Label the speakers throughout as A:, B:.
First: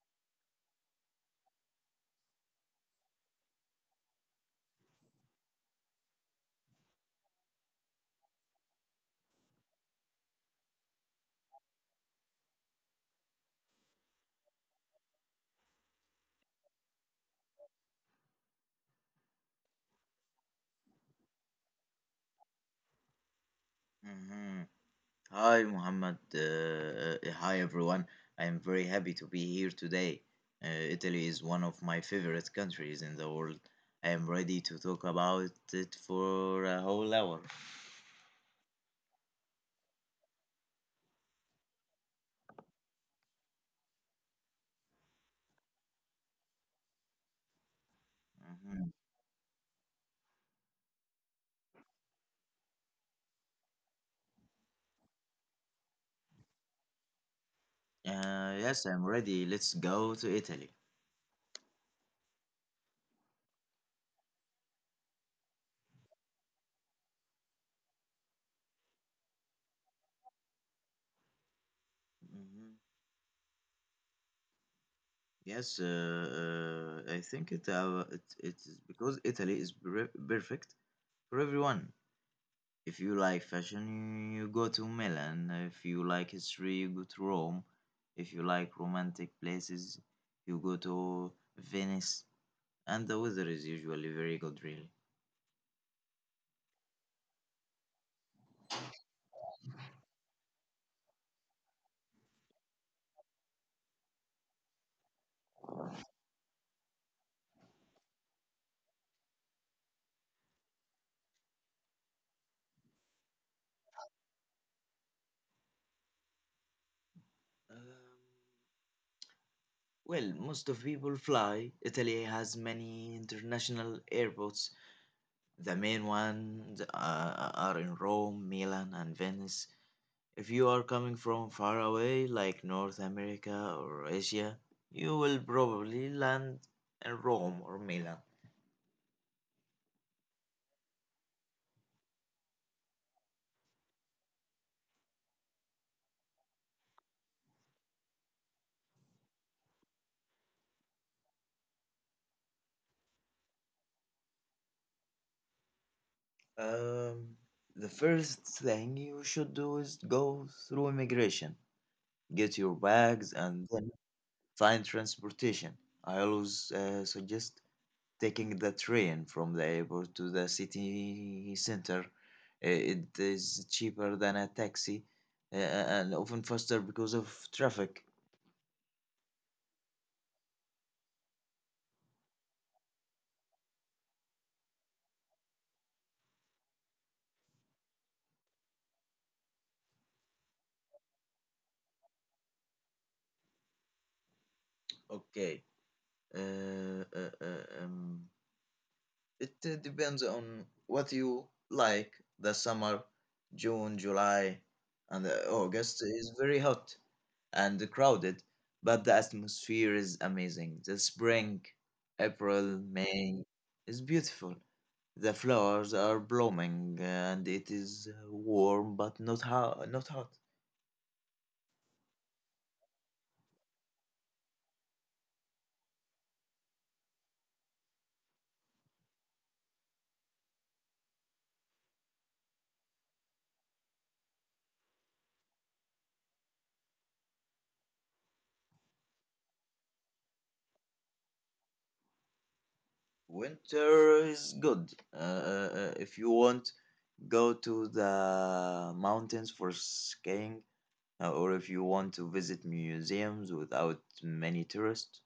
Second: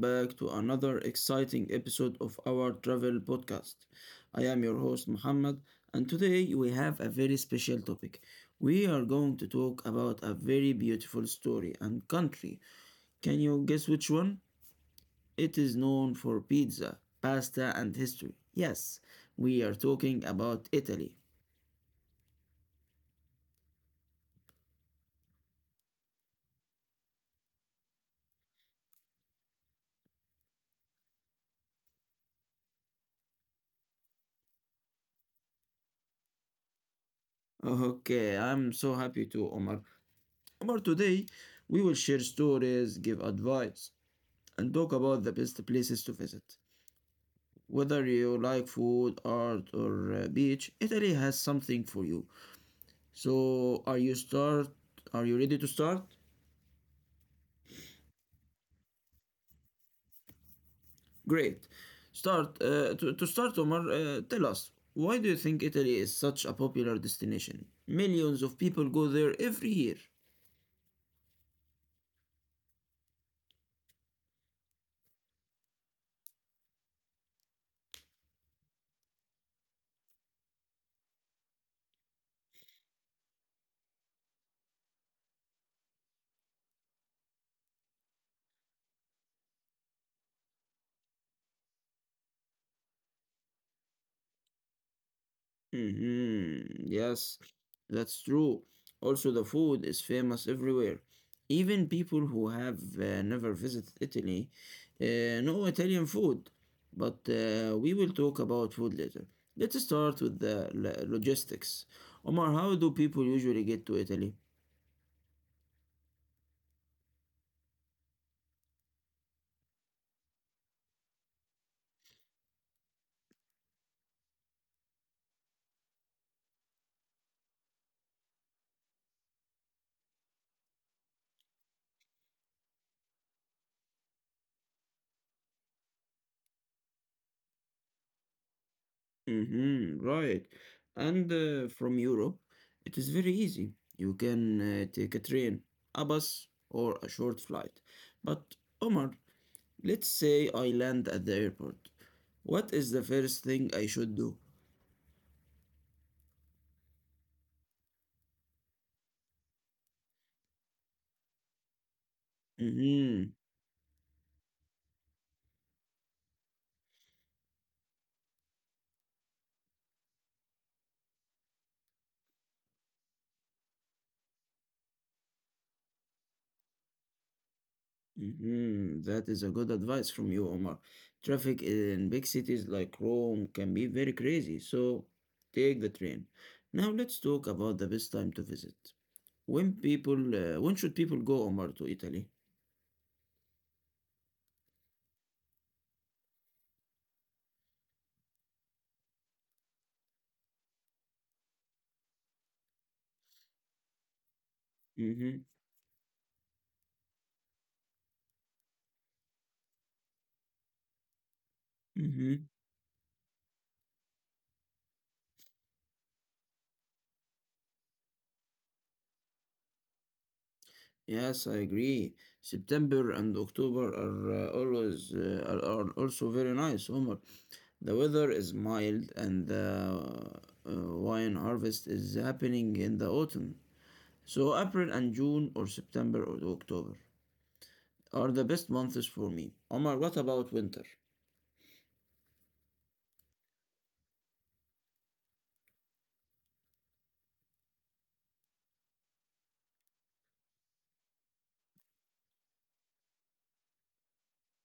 A: back to another exciting episode of our travel podcast. I am your host, Muhammad, and today we have a very special topic. We are going to talk about a very beautiful story and country. Can you guess which one? It is known for pizza, pasta, and history. Yes, we are talking about Italy.
B: Mhm. Hi, Muhammad. Hi, everyone. I am very happy to be here today. Uh, Italy is one of my favorite countries in the world. I am ready to talk about it for a whole hour.
A: Okay, I'm so happy to Omar. Omar, today we will share stories, give advice, and talk about the best places to visit. Whether you
B: Mhm.
A: like food, art, or beach, Italy has something for you. So, are you start? Are you ready to start?
B: Yes, I'm ready. Let's go to Italy.
A: Great. To start, Omar. Tell us why do you think Italy is such a popular destination? Millions of people go there every year.
B: hmm Yes, I think it is because Italy is perfect for everyone. If you like fashion, you go to Milan. If you like history, you go to Rome. If you like romantic places, you go to Venice. And the weather is usually very good, really.
A: Mhm. Yes, that's true. Also, the food is famous everywhere. Even people who have never visited Italy know Italian food. But we will talk about food later. Let's start with the logistics. Omar, how do people usually get to Italy?
B: Um, well, most of people fly. Italy has many international airports. The main ones are in Rome, Milan, and Venice. If you are coming from far away, like North America or Asia, you will probably land in Rome or Milan.
A: Mm-hmm, right. And from Europe, it is very easy. You can take a train, a bus, or a short flight. But Omar, let's say I land at the airport. What is the first thing I should do?
B: Um, the first thing you should do is go through immigration, get your bags, and then
A: Mm-hmm.
B: find transportation. I always suggest taking the train from the airport to the city center. It is cheaper than a taxi and often faster because of traffic.
A: Mm-hmm. That is a good advice from you, Omar. Traffic in big cities like Rome can be very crazy, so take the train. Now let's talk about the best time to visit. When should people go, Omar, to Italy?
B: Okay, uh, uh, uh, um, it depends on what you like. The summer, June, July, and
A: Mm-hmm.
B: August is very hot and crowded, but the atmosphere is amazing. The spring, April,
A: Mm-hmm.
B: May is beautiful. The flowers are blooming and it is warm but not hot. Not hot.
A: Yes, I agree. September and October are also very nice, Omar. The weather is mild and the wine harvest is happening in the autumn. So April and June or September or October are the best months for me. Omar, what about winter?
B: Winter is good. If you want go to the mountains for skiing, or if you want to visit museums without many tourists.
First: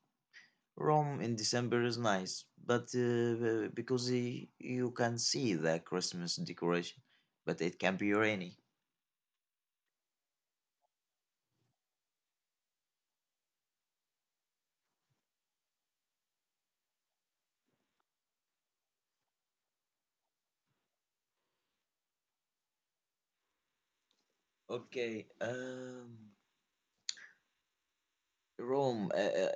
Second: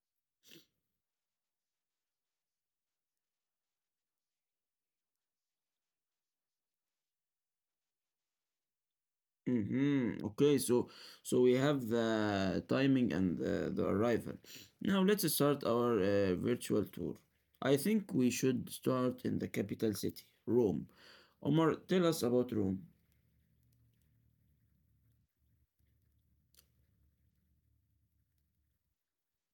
B: Rome in December is nice, but because you can see the Christmas decoration, but it can be rainy.
A: Mm-hmm. Okay, so we have the timing and the arrival. Now let's start our virtual tour. I think we should start in the capital city, Rome. Omar, tell us about Rome.
B: Okay, Rome. Uh, uh,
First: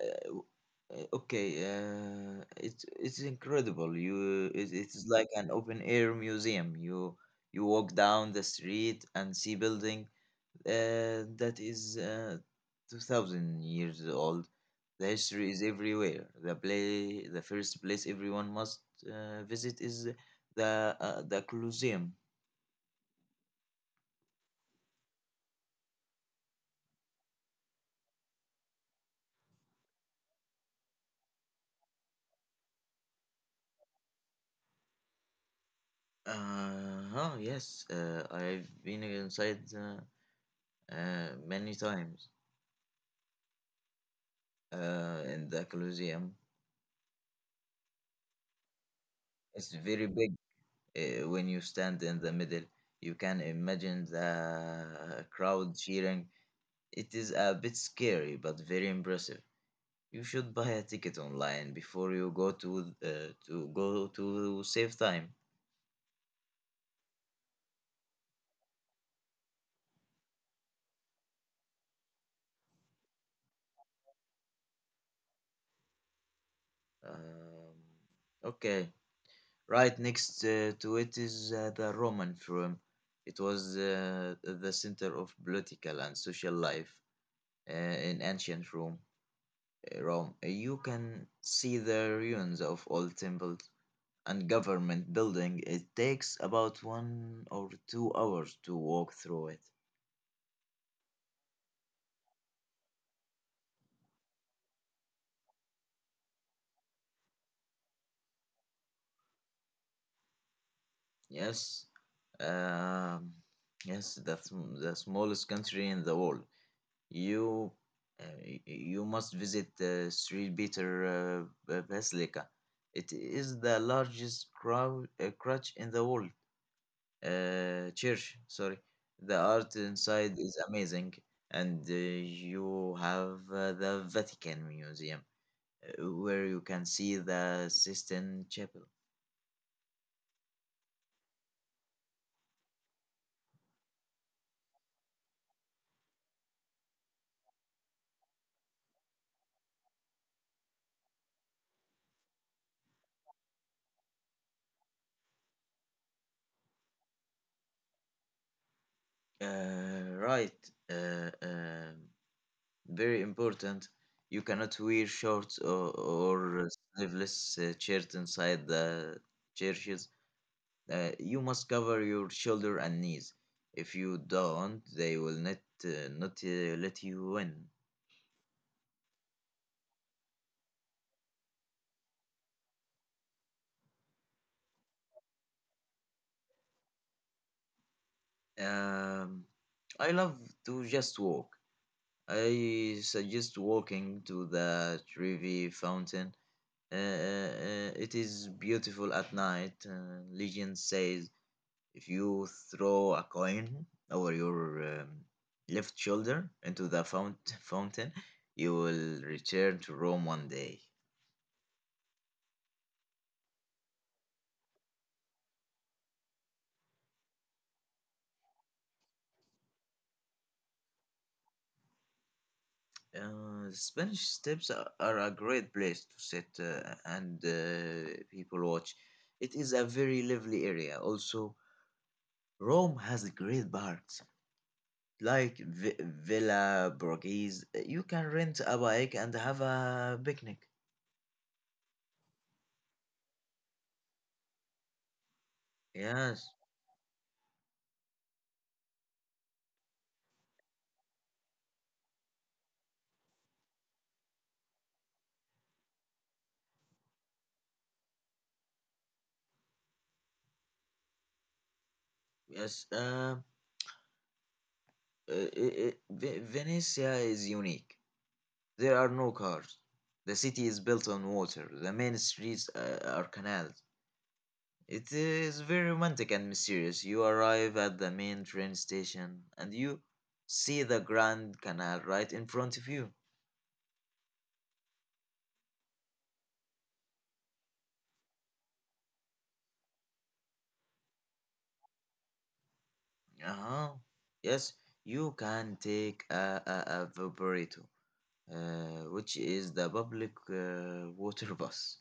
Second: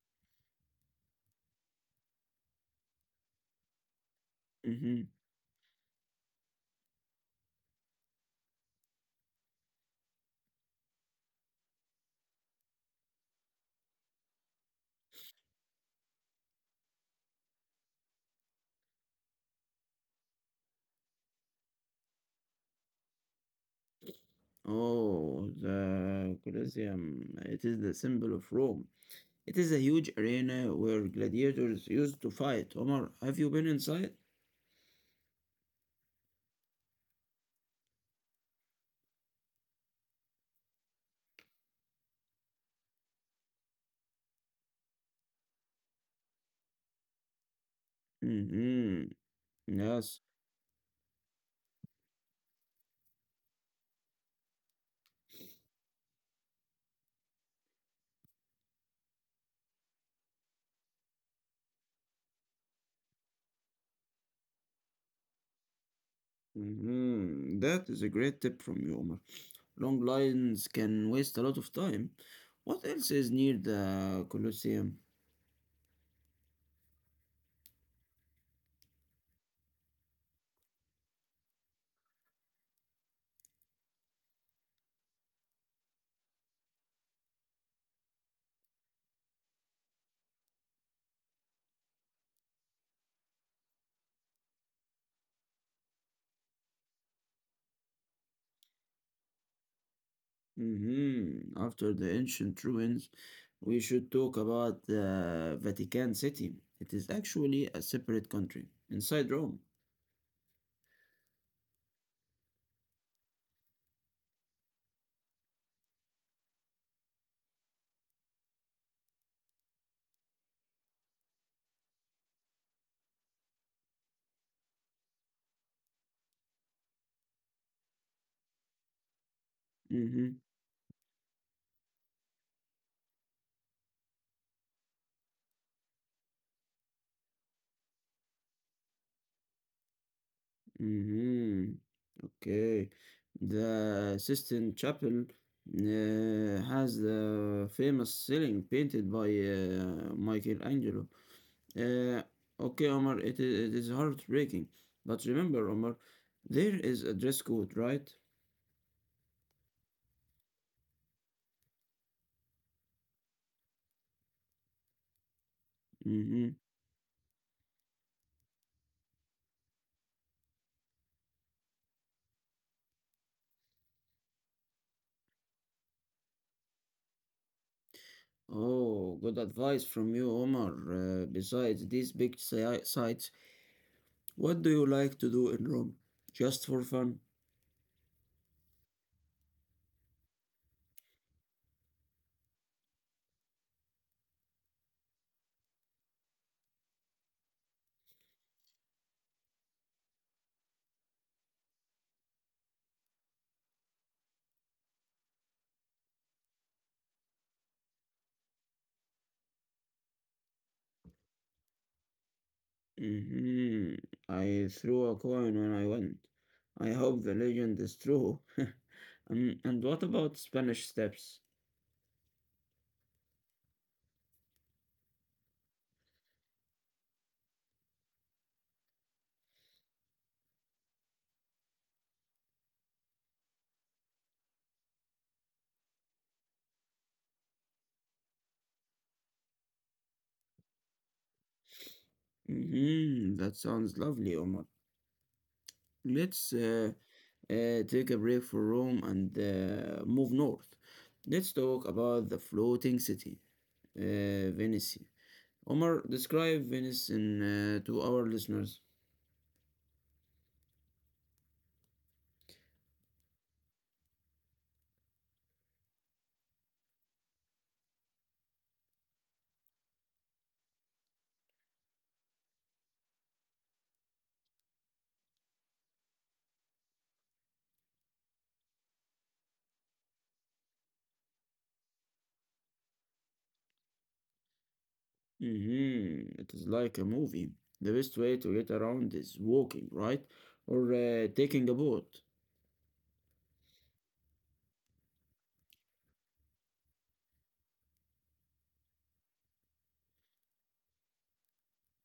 B: uh, Okay, it's incredible. It's
A: Mm-hmm.
B: like an open air museum. You walk down the street and see buildings that is 2000 years old. The history is everywhere. The play the first place everyone must visit is the colosseum.
A: Oh, the Colosseum. It is the symbol of Rome. It is a huge arena where gladiators used to fight. Omar, have you been inside?
B: Uh huh yes, I've been inside many times in the colosseum.
A: Mm-hmm.
B: It's very
A: Yes.
B: big. When you stand in the middle, you can imagine the crowd cheering. It is a bit scary but very impressive. You should buy a ticket online before you go to save time.
A: Mm-hmm. That is a great tip from you, Omar. Long lines can waste a lot of time. What else is near the Colosseum?
B: Um, okay, right next to it is the Roman Forum. It was the center of political and social life in ancient Rome. You can see the ruins of old temples and government building. It takes about 1 or 2 hours to walk through it.
A: Mm-hmm. After the ancient ruins, we should talk about the Vatican City. It is actually a separate country inside Rome.
B: Yes, um, yes, the the smallest country in the world. You you must visit St. Peter Basilica. It is the largest crow church in the world. Church, sorry. The art
A: Mm-hmm.
B: inside is amazing, and you have the Vatican Museum, where you can see the Sistine Chapel.
A: Mhm. Okay. The Sistine Chapel has the famous ceiling painted by Michelangelo. Uh, okay, Omar, it is heartbreaking. But remember, Omar, there is a dress code, right?
B: Right. Uh, um Very important. You cannot wear shorts or
A: Mm-hmm.
B: sleeveless shirt inside the churches. You must cover your shoulder and knees. If you don't, they will not let you in.
A: Oh, good advice from you, Omar. Besides these big sites, what do you like to do in Rome? Just for fun?
B: Um, I love to just walk. I suggest walking to the Trevi Fountain. It is beautiful at night. Legend says if you throw a coin over your left shoulder into the fountain, you will return to Rome one day.
A: Mhm. I threw a coin when I went. I hope the legend is true. And what about Spanish steps?
B: Spanish steps are a great place to sit and people watch. It is a very lively area. Also, Rome has great parks like Villa Borghese. You can rent a bike and have a picnic.
A: Hmm. That sounds lovely, Omar. Let's
B: Yes,
A: take a break for Rome and move north. Let's talk about the floating city, Venice. Omar, describe Venice to our listeners.
B: yes. Venice, yeah, is unique. There are no cars. The city is built on water. The main streets are canals. It is very romantic and mysterious. You arrive at the main train station and you see the Grand Canal right in front of you.
A: Mm-hmm. It is like a movie. The best way to get around is walking, right? Or taking a boat.
B: Uh huh. Yes, you can take a Vaporetto, which is the public water bus.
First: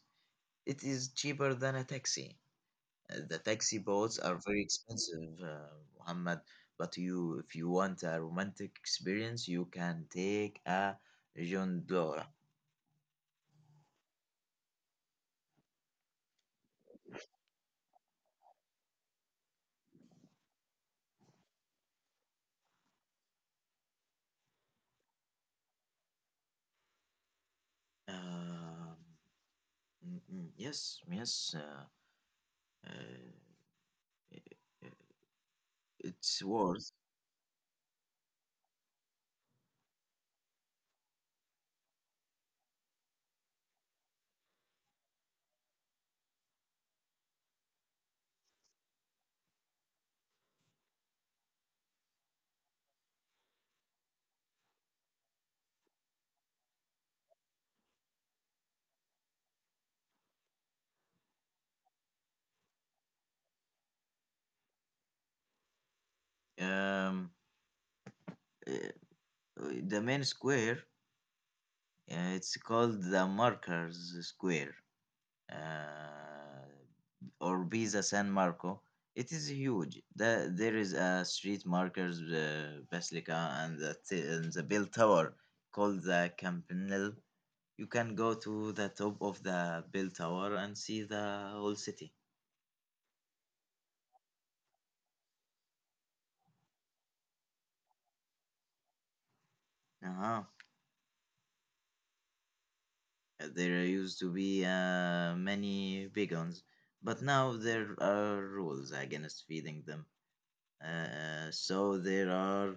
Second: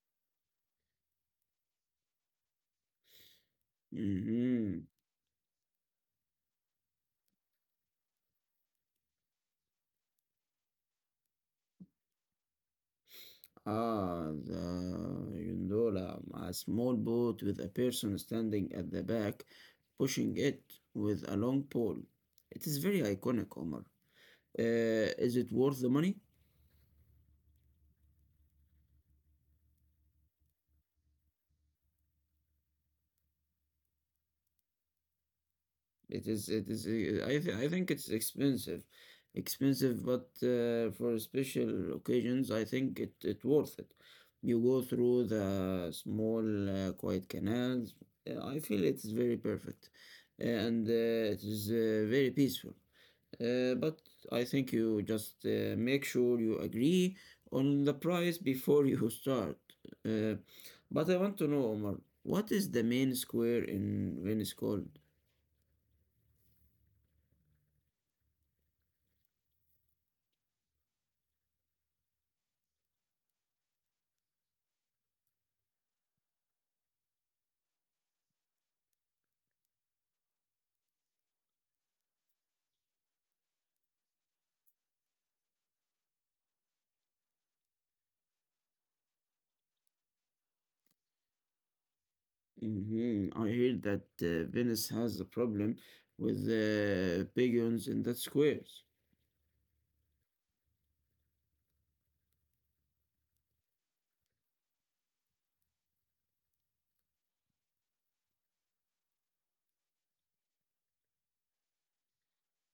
B: It is cheaper than a taxi. The taxi boats are very
A: Mm-hmm.
B: expensive, Muhammad. But if you want a romantic experience, you can take a gondola.
A: Ah, the gondola, a small boat with a person standing at the back, pushing it with a long pole. It is very iconic, Omar. Is it worth the money?
B: Um, yes, yes. Uh, uh, it's
A: It is,
B: worth.
A: I, th I think it's expensive. Expensive, but for special occasions, I think it worth it. You go through the small, quiet canals. I feel it is very perfect and it is very peaceful. But I think you just make sure you agree on the price before you start. Uh, but I want to know, Omar, what is the main square in Venice called?
B: Um, uh, the main square, it's called the Markers Square. Uh, or Pisa San Marco. It is huge. There is a street markers Basilica and and the bell tower called the Campanile. You can go to the top of the bell tower and see the whole city.
A: Hmm. I heard that Venice has a problem with pigeons in that squares.
B: Uh-huh. There used to be many beacons, but now there are rules against feeding them. So there are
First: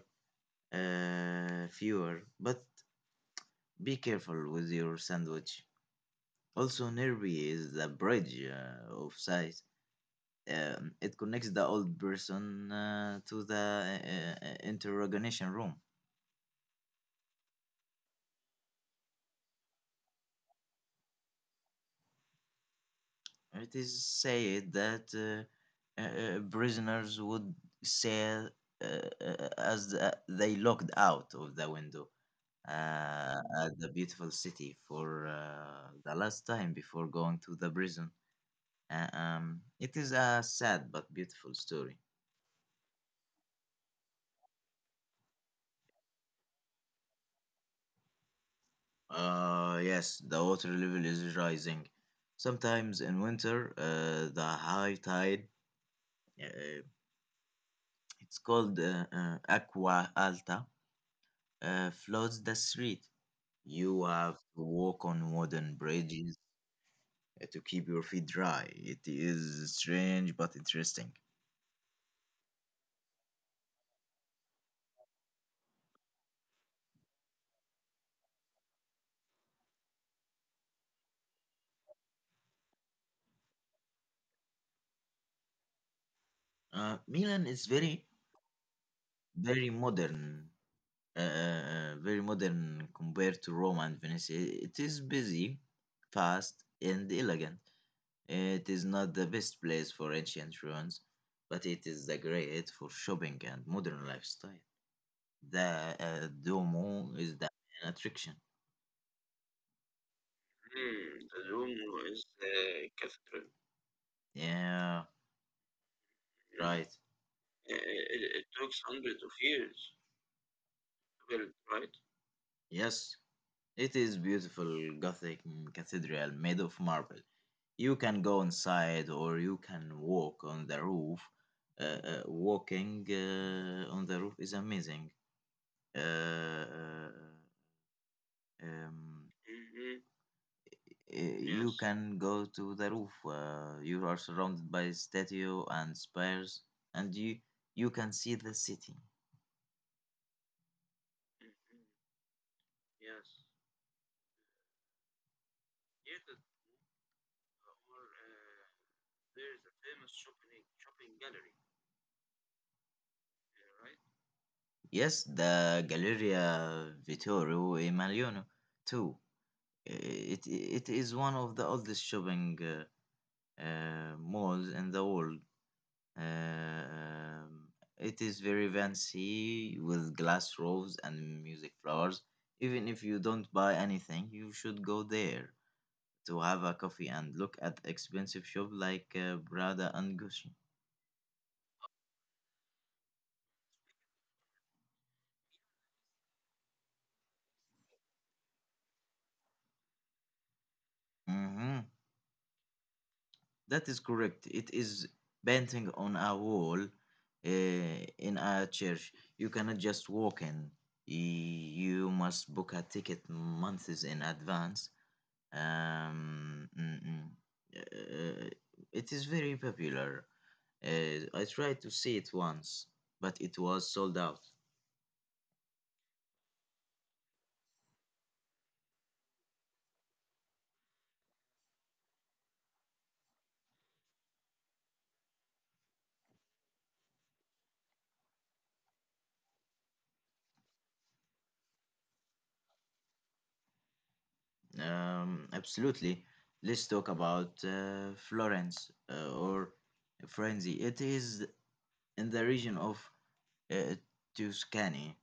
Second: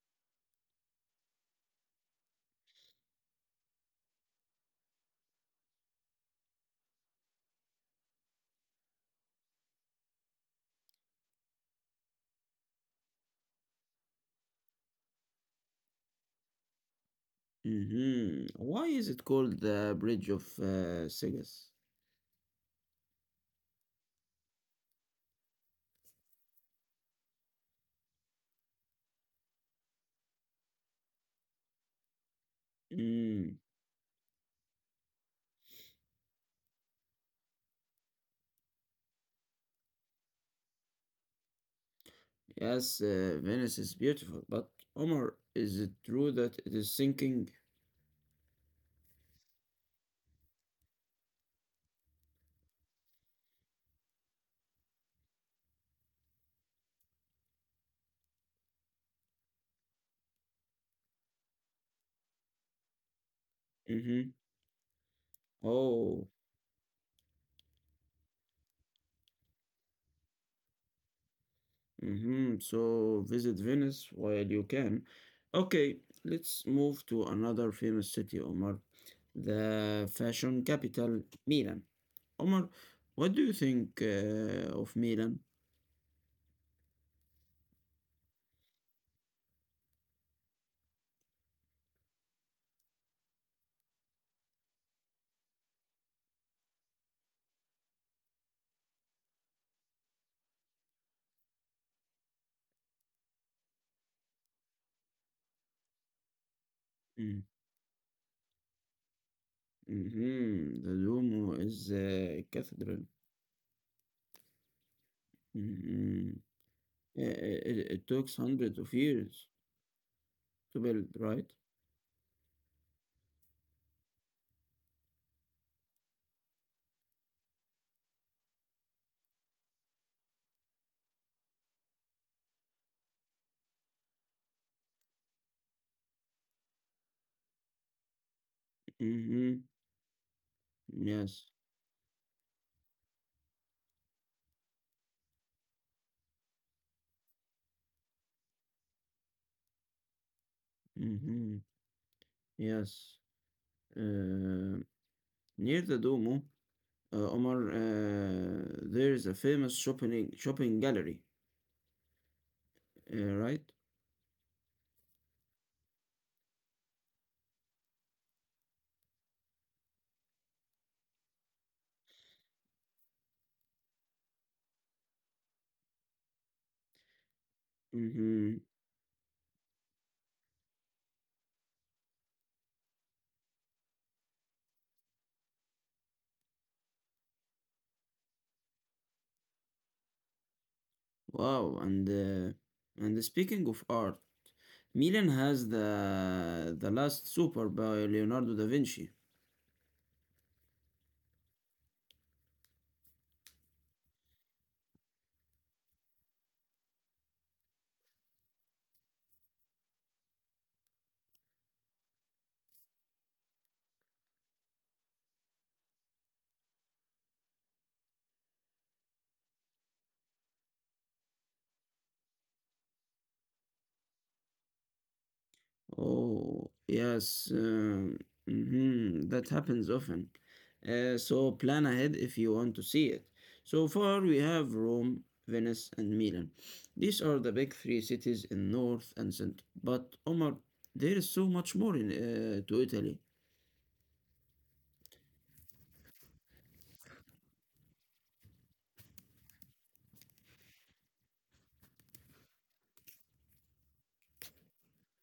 B: fewer, but be careful with your sandwich. Also, Nervi is the bridge of sight. It connects the old person to the interrogation room.
A: Hmm. Why is it called the Bridge of Sigas?
B: It is said that prisoners would say as they looked out of the window
A: Mm,
B: at the beautiful city for the last time before going to the prison. It is a sad but beautiful story.
A: yes. Venice is beautiful, but Omar, is it true that it is sinking?
B: Yes, the water level is rising. Sometimes in winter, the high tide, uh, it's called aqua alta, floods the street. You
A: Mm-hmm.
B: have to walk on wooden
A: Oh,
B: bridges to keep your feet dry. It is strange but interesting.
A: mm-hmm. So visit Venice while you can. Okay, let's move to another famous city, Omar, the fashion capital, Milan. Omar, what do you think of Milan?
B: Milan is very, very modern, very modern compared to Rome and Venice. It is busy, fast, and elegant. It is not the best place for ancient ruins, but it is the great for shopping and modern lifestyle. The Duomo is
A: Mm.
B: the main attraction.
A: Hmm. The
B: Hmm, the
A: Duomo is
B: Duomo is
A: a
B: the
A: cathedral.
B: cathedral. Yeah.
A: Hmm.
B: Hmm. Right.
A: It took hundreds of years to build, right?
B: Yes, it is beautiful Gothic cathedral made of marble. You can go inside or you can walk on the roof. Walking on the roof is amazing. Uh, uh, um,
A: Hmm. Yes.
B: you can go to the roof. You are surrounded by statue and spires, and you can see the city.
A: Hmm. Yes. Uh, Near the Duomo, Omar, there's a famous shopping gallery, right?
B: Yes, the Galleria Vittorio Emanuele too. It is one of the oldest shopping malls in the world. Um, it is
A: Hmm.
B: very fancy with glass roofs and music flowers. Even if you don't buy anything, you should go there to have a coffee and look at expensive shop like Prada and Gucci.
A: Wow. And speaking of art, Milan has The Last Supper by Leonardo da Vinci.
B: Mhm. That is correct. It is painting on a wall in a church. You cannot just walk in. You must book a ticket months in advance. Um, mm, mm. Uh, it is very popular. I tried to see it once, but it was sold out.
A: Oh, yes, mhm, that happens often. So plan ahead if you want to see it. So far, we have Rome, Venice, and Milan. These are the big three cities in north and center. But Omar, there is so much more in to Italy.
B: Absolutely. Let's talk about Florence or Frenzy. It is in the region of uh, Tuscany.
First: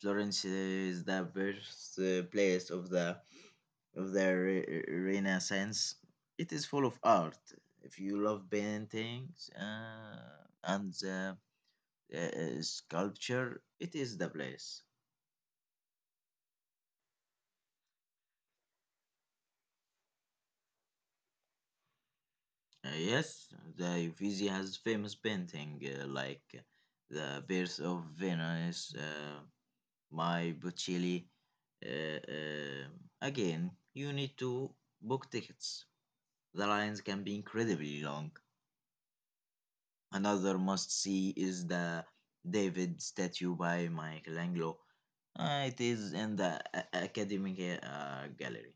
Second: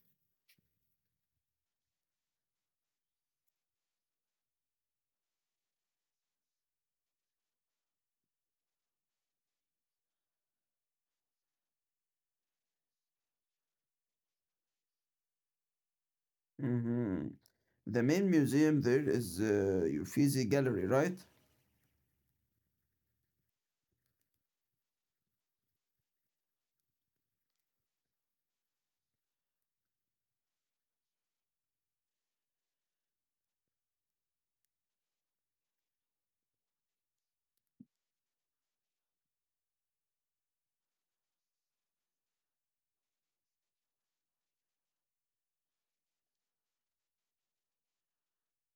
B: Florence is the birth place of Renaissance. It is full of art. If you love paintings and sculpture, it is the place.
A: Hmm. The main museum there is Uffizi Gallery, right?
B: Yes, the Uffizi has famous painting like the Birth of Venus, My Botticelli. Uh, uh, Again, you need to book tickets. The lines can be incredibly long. Another must-see is the David statue by Michelangelo. It is in the Academic Gallery.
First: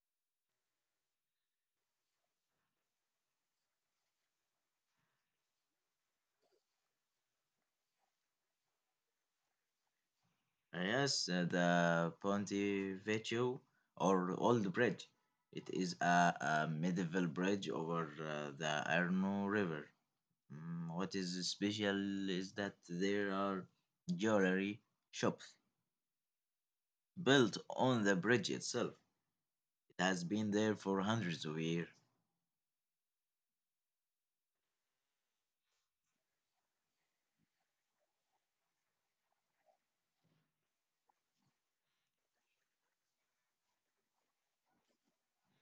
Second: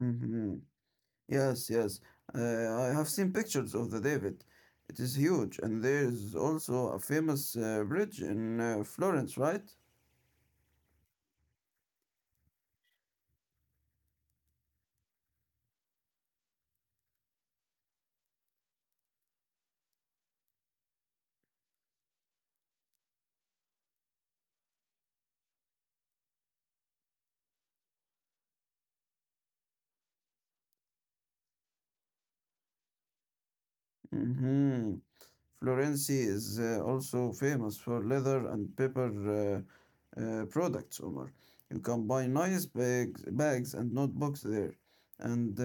A: Mhm. Yes, yes. I have seen pictures of the David. It is huge, and there is also a famous bridge in Florence, right?
B: Yes, the Ponte Vecchio or Old Bridge. It is a medieval bridge over the Arno River. What is special is that there are jewelry shops built on the bridge itself. It has been there for hundreds of years.
A: Mm-hmm. Florence is also famous for leather and paper products, Omar. You can buy nice bags and notebooks there. And uh,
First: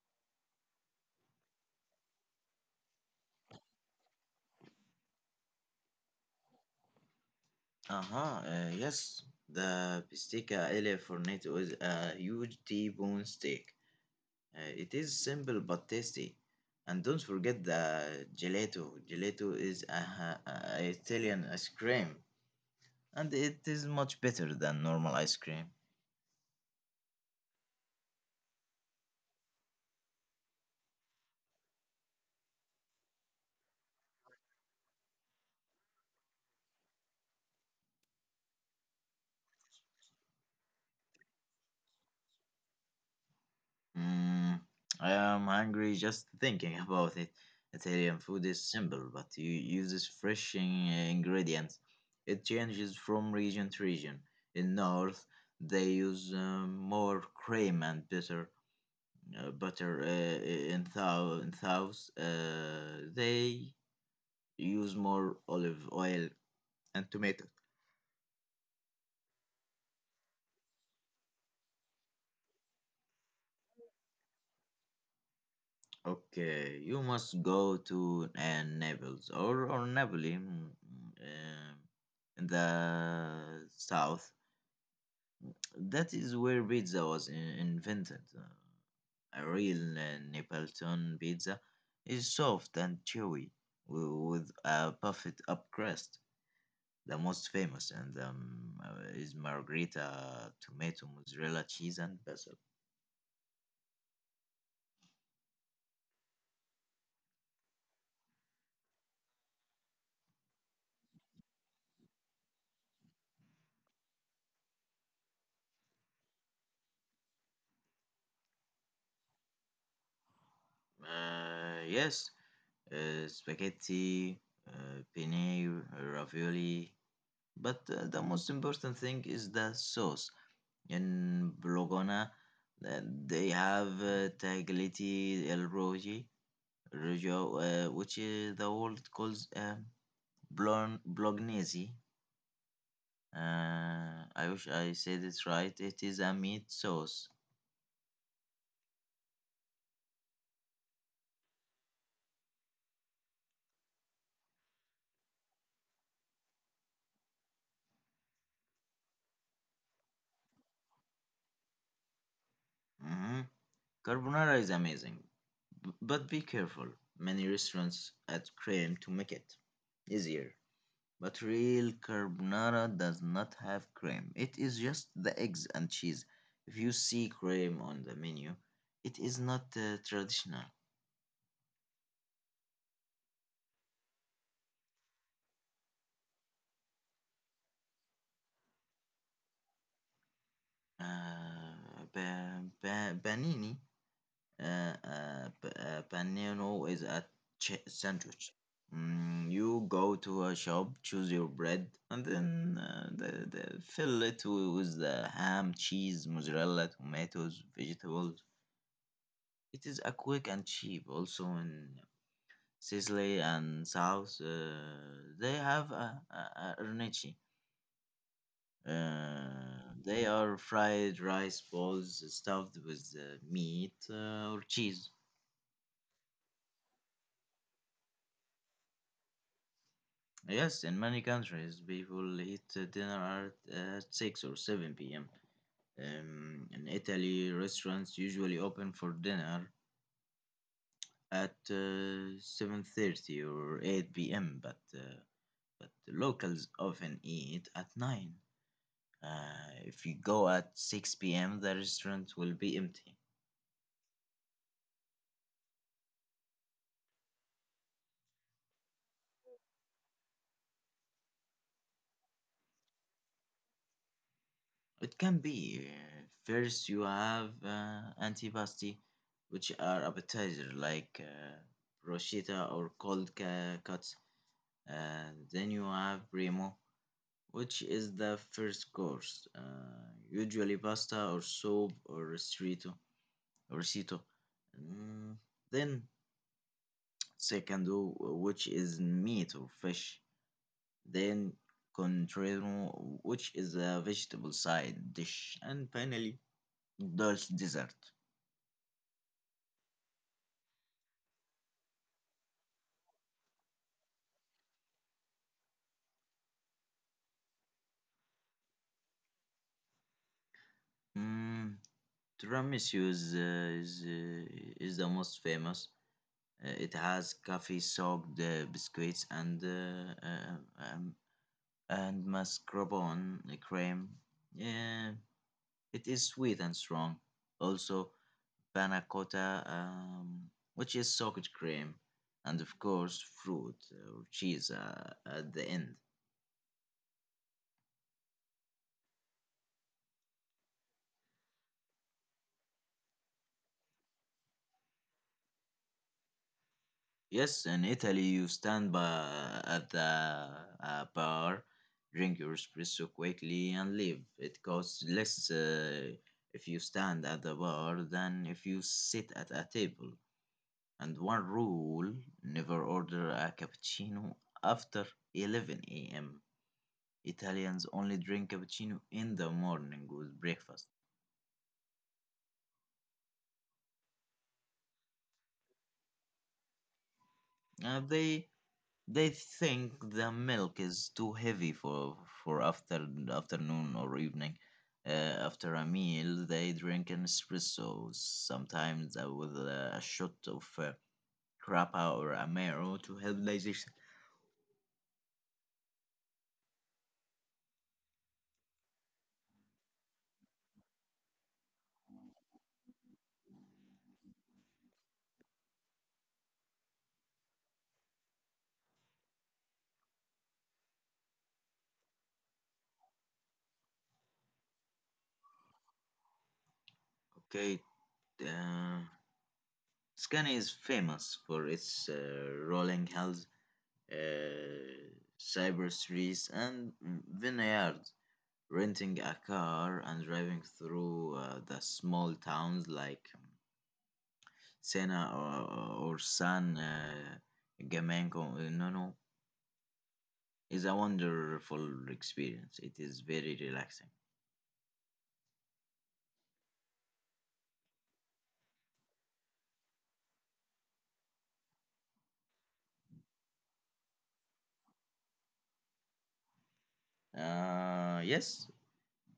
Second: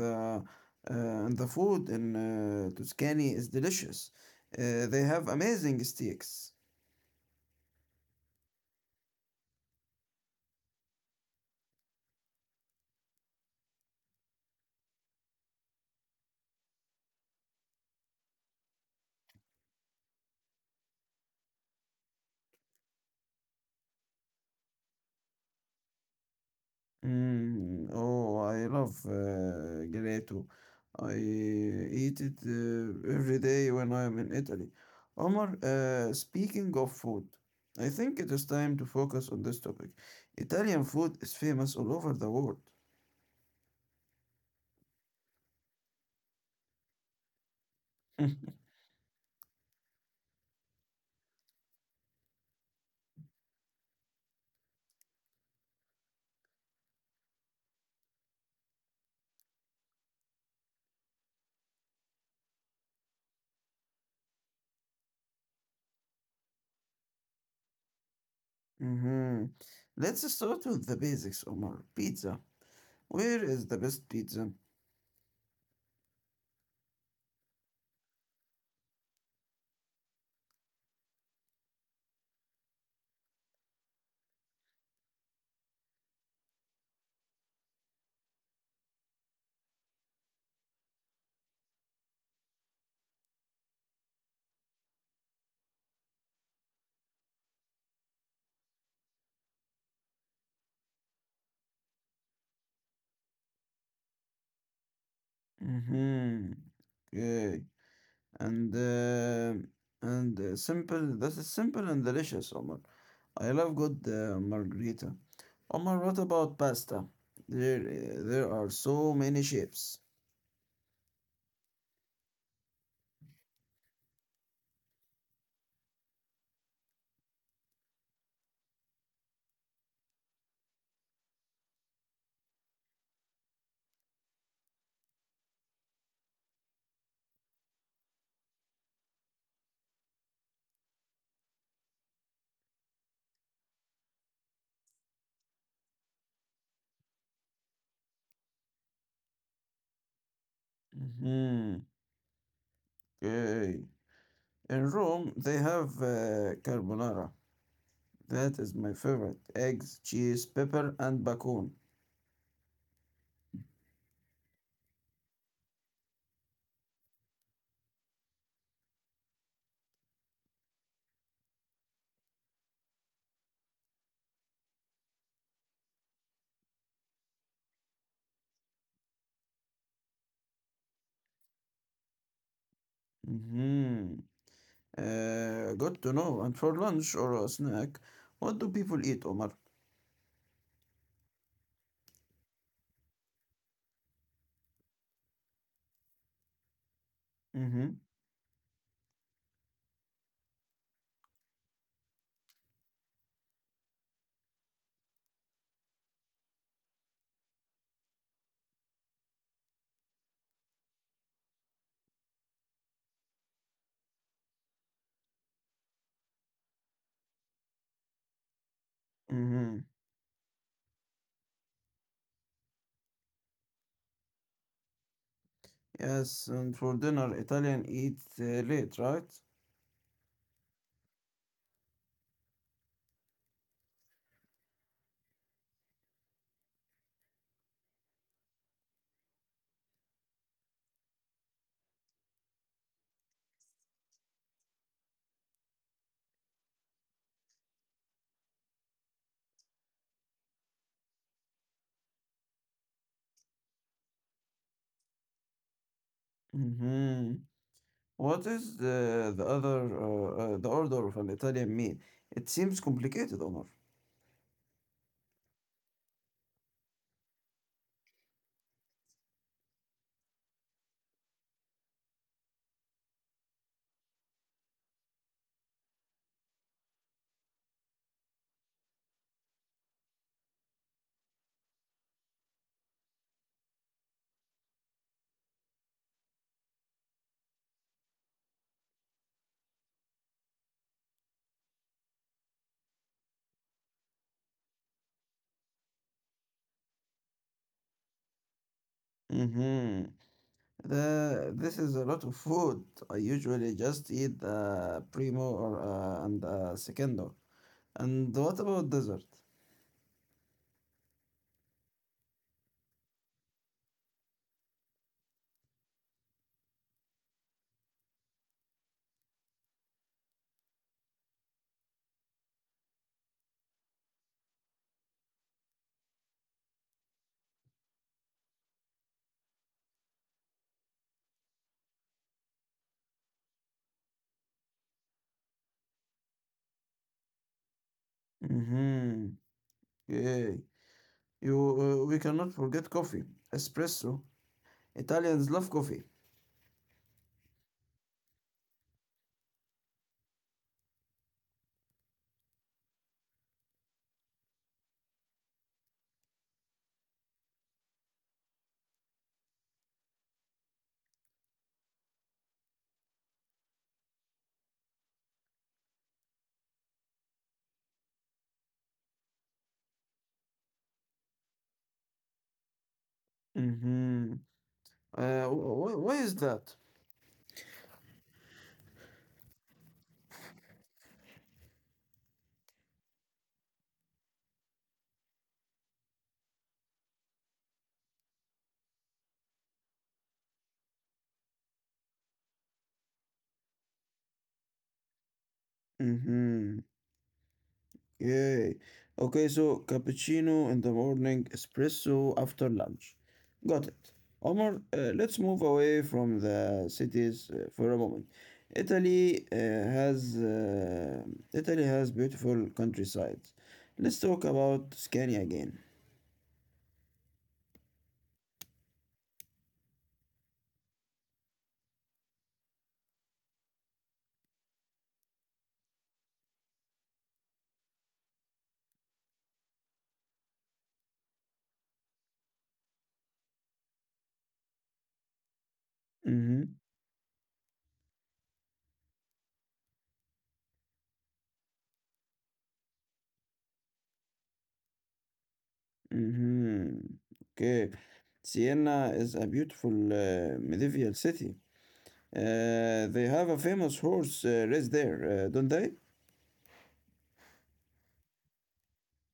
A: the and the food in Tuscany is delicious. They have amazing steaks.
B: Uh-huh, yes, the Pistica Ele Fornetto is a huge T-bone steak. It is simple but tasty. And don't forget the gelato. Gelato is a- a Italian ice cream, and it is much better than normal ice cream.
A: Mm, oh, I love gelato. I eat it every day when I am in Italy. Omar, speaking of food, I think it is time to focus on this topic. Italian food is famous all over the world.
B: Mm, I am hungry just thinking about it. Italian food is simple, but you uses fresh ingredients. It changes from region to region. In north, they use more cream and butter. In thou in thous they use more olive oil and tomato.
A: Hmm. Let's start with the basics, Omar. Pizza. Where is the best pizza?
B: Okay, you must go to Naples or Napoli. Um in the south, that is where pizza was invented. A real Neapolitan pizza is soft and chewy, with a puffed up crust. The most famous and is margherita, tomato, mozzarella cheese, and basil.
A: Mm-hmm. Okay. and uh, and simple. That is simple and delicious, Omar. I love good margarita. Omar, what about pasta? There are so many shapes.
B: Yes, spaghetti, penne, ravioli. But the most important thing is the sauce. In Bologna, uh, they have tagliati el rogi, rojo, which the world calls bolognese. I wish I said it right. It is a meat sauce.
A: Mm-hmm. Okay. In Rome, they have carbonara. That is my favorite. Eggs, cheese, pepper, and bacon.
B: Mhm. Carbonara is amazing, but be careful. Many restaurants add cream to make it easier. But real carbonara does not have cream. It is just the eggs and cheese. If you see cream on the menu, it is not traditional.
A: Mm-hmm. Good to know. And for lunch or a snack, what do people eat, Omar?
B: Panini. Panino is a
A: Mm-hmm.
B: sandwich. You go to a shop, choose your bread, and then fill it with the ham, cheese, mozzarella, tomatoes, vegetables. It is a quick and cheap. Also in Sicily and South, they have a arnici.
A: Mm-hmm.
B: Uh, they are fried rice balls stuffed with meat or cheese.
A: Yes, and for dinner, Italian eat late, right?
B: Yes, in many countries, people eat dinner at 6 or 7 p.m. In Italy, restaurants usually open for dinner at 7:30 or 8 p.m. But locals often eat at 9. Uh, if you go at 6 p.m., the restaurant will be empty.
A: Mm-hmm. What is the order of an Italian meal? It seems complicated, Omar.
B: It can be first you have antipasti, which are appetizer like bruschetta or cold cuts. And then you have primo, which is the first course, usually pasta or soup or risotto. Mm, Then secondo, which is meat or fish. Then contrario, which is a vegetable side dish. And finally, dulce dessert.
A: Mm-hmm. This is a lot of food. I usually just eat a primo or and a secondo. And what about dessert?
B: Mm, tiramisu is the most famous. It has coffee soaked biscuits um, and mascarpone cream. Yeah, it is sweet and strong. Also, panna cotta, which is soaked cream, and of course, fruit or cheese at the end.
A: Mm-hmm. Yeah. We cannot forget coffee, espresso. Italians love coffee.
B: Yes, in Italy, you stand by at the bar, drink your espresso quickly, and leave. It costs less if you stand at the bar than if you sit at a table. And one rule, never order a cappuccino after 11 a.m. Italians only drink cappuccino in the morning with breakfast.
A: Mm-hmm. Why is that?
B: Uh, they They think the milk is too heavy for after afternoon or evening. Uh, After a meal, they drink an espresso, sometimes with a shot of grappa or amaro to help digestion.
A: Mm-hmm. Yeah. Okay, so cappuccino in the morning, espresso after lunch. Got it. Omar, let's move away from the cities for a moment. Italy uh, has uh, Italy has beautiful countrysides. Let's talk about Scania again.
B: Okay, uh, Scania is famous for its rolling hills, uh, cyber trees, and vineyards. Renting a car and driving through the small towns like Senna or San
A: Mm-hmm.
B: Gamengo, no, no, is a wonderful experience. It is very relaxing.
A: Mm-hmm. Okay. Siena is a beautiful medieval city. They have a famous horse race there, don't they?
B: Yes,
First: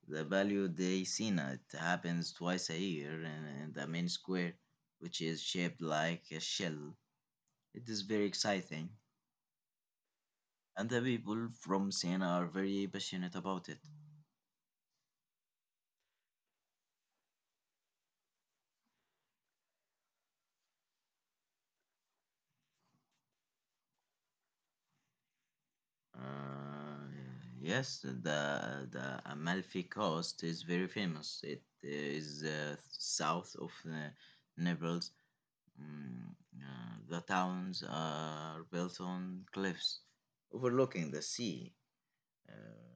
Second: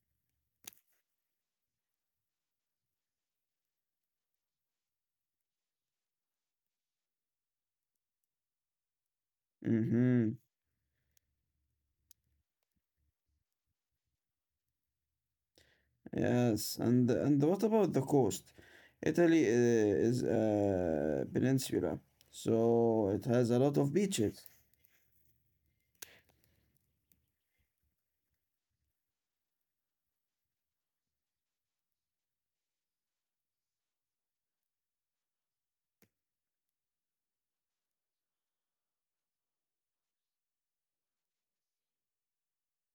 B: the Value de Sina, it happens twice a year in the main square, which is shaped like a shell. It is very exciting,
A: Mhm.
B: and the people from Sena are very passionate about it.
A: Yes. And what about the coast? Italy is a peninsula, so it has a lot of beaches.
B: Uh, yes, the Amalfi Coast is very famous. It is south of the Naples. Mm, the towns are built on cliffs overlooking the sea. Uh,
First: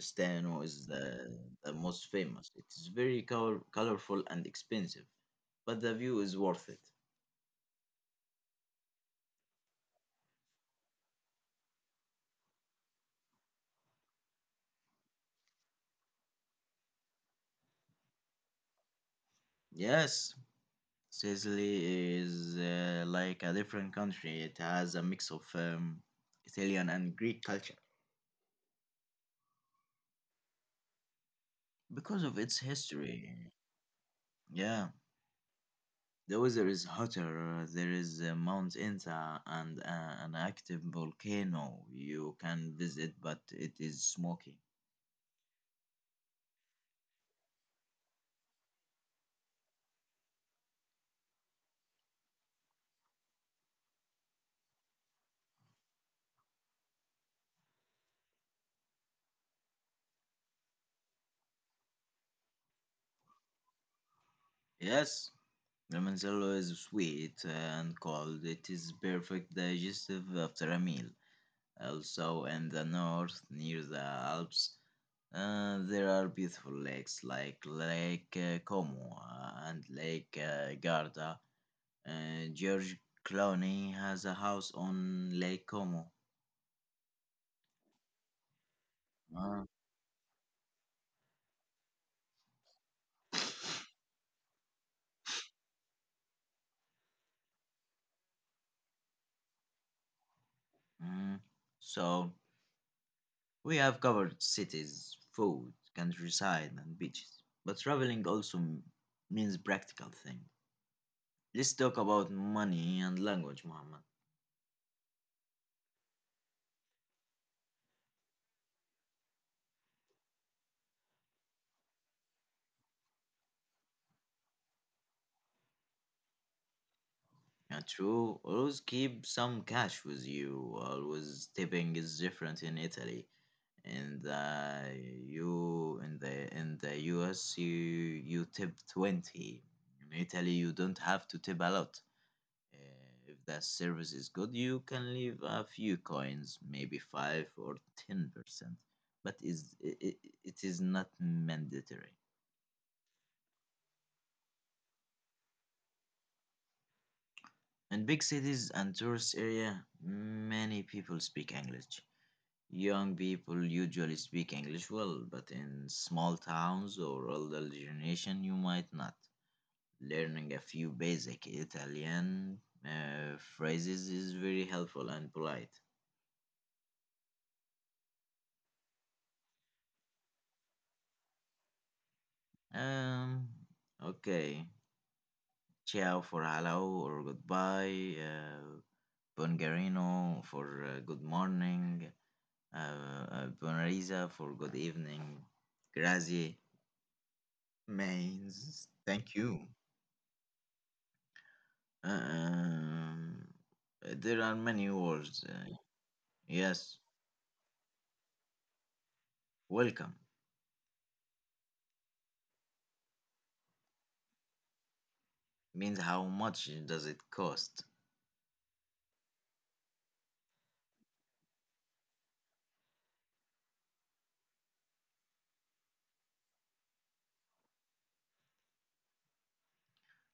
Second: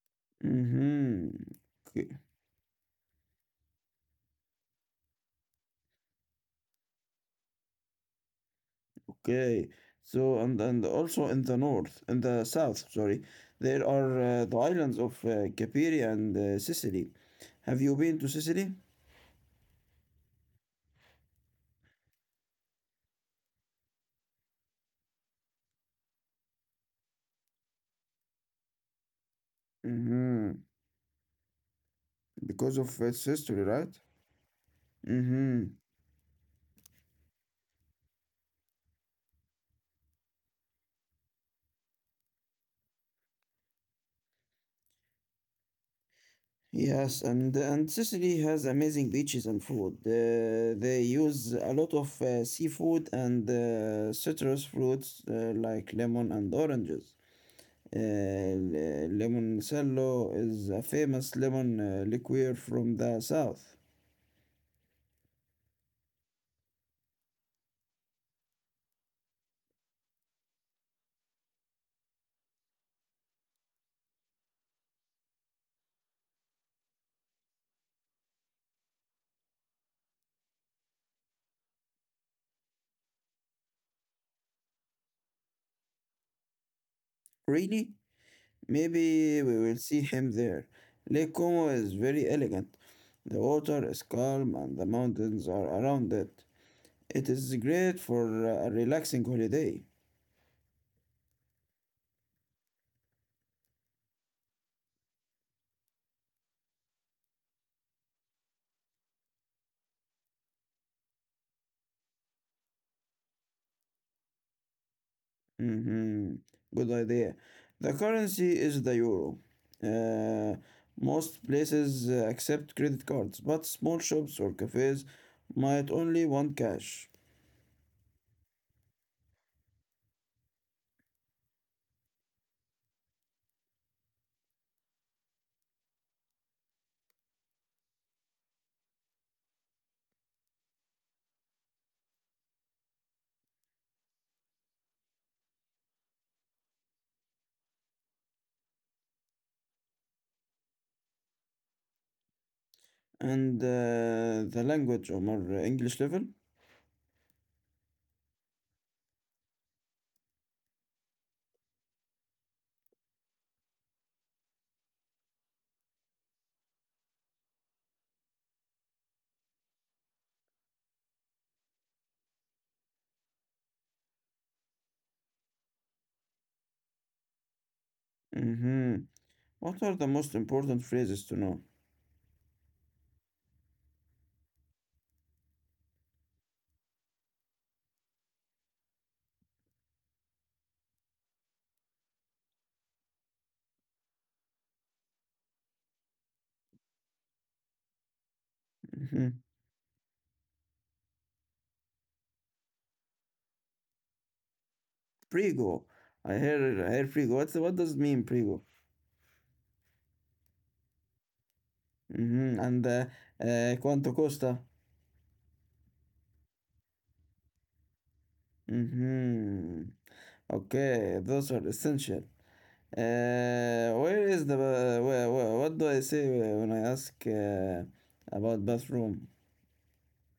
B: Steno is
A: Mm-hmm.
B: the most
A: Okay.
B: famous. It is very colorful and expensive, but the view is worth it.
A: Okay. So and also in the north, in the south, sorry, there are the islands of Capiria and Sicily. Have you been to Sicily?
B: Yes, Sicily is like a different country. It has a mix of Italian and Greek culture
A: Mm-hmm.
B: because of its
A: Because of its
B: history.
A: history, right?
B: Yeah,
A: Hmm.
B: the weather is hotter. There is Mount Inta and an active volcano you can visit, but it is smoky.
A: Yes, and Sicily has amazing beaches and food. They use a lot of seafood and citrus fruits like lemon and oranges. Lemon cello is a famous lemon liqueur from the south.
B: Yes, Ramanzello is sweet and cold. It is perfect digestive after a meal. Also, in the north, near the Alps, there are beautiful lakes like Lake Como and Lake Garda. Uh, George Clooney has a house on Lake Como.
A: Really? Maybe we
B: Ah.
A: will see him there. Lake Como is very elegant. The water is calm and the mountains are around it. It is great for a relaxing holiday.
B: Mm. So, we have covered cities, food, countryside, and beaches. But traveling also means practical thing. Let's talk about money and language, Muhammad.
A: Mhm. Good idea. The currency is the euro. Uh, Most places accept credit cards, but small shops or cafes might only want cash.
B: Yeah, true. Always keep some cash with you. Always tipping is different in Italy. In the in the US you tip 20. In Italy you don't have to tip a lot. Uh, if the service is good, you can leave a few coins, maybe 5 or 10%. But it is not mandatory.
A: And the language, or English level?
B: In big cities and tourist area, many people speak English. Young people usually speak English well, but in small towns or older generation, you might not. Learning a few basic Italian phrases is very helpful and polite.
A: Hmm. What are the most important phrases to know?
B: Um, okay. Ciao for hello or goodbye. Buongiorno for good morning. Uh, Buona risa for good evening. Grazie means
A: Hmm.
B: thank you. Um, there are many words.
A: Prego. I hear, I
B: Yes,
A: hear prego. What does it mean, prego?
B: welcome
A: Hmm. And quanto costa?
B: means how much does it cost?
A: Hmm. Okay, those are essential. Where is the ba- where, what do I say when I ask about bathroom?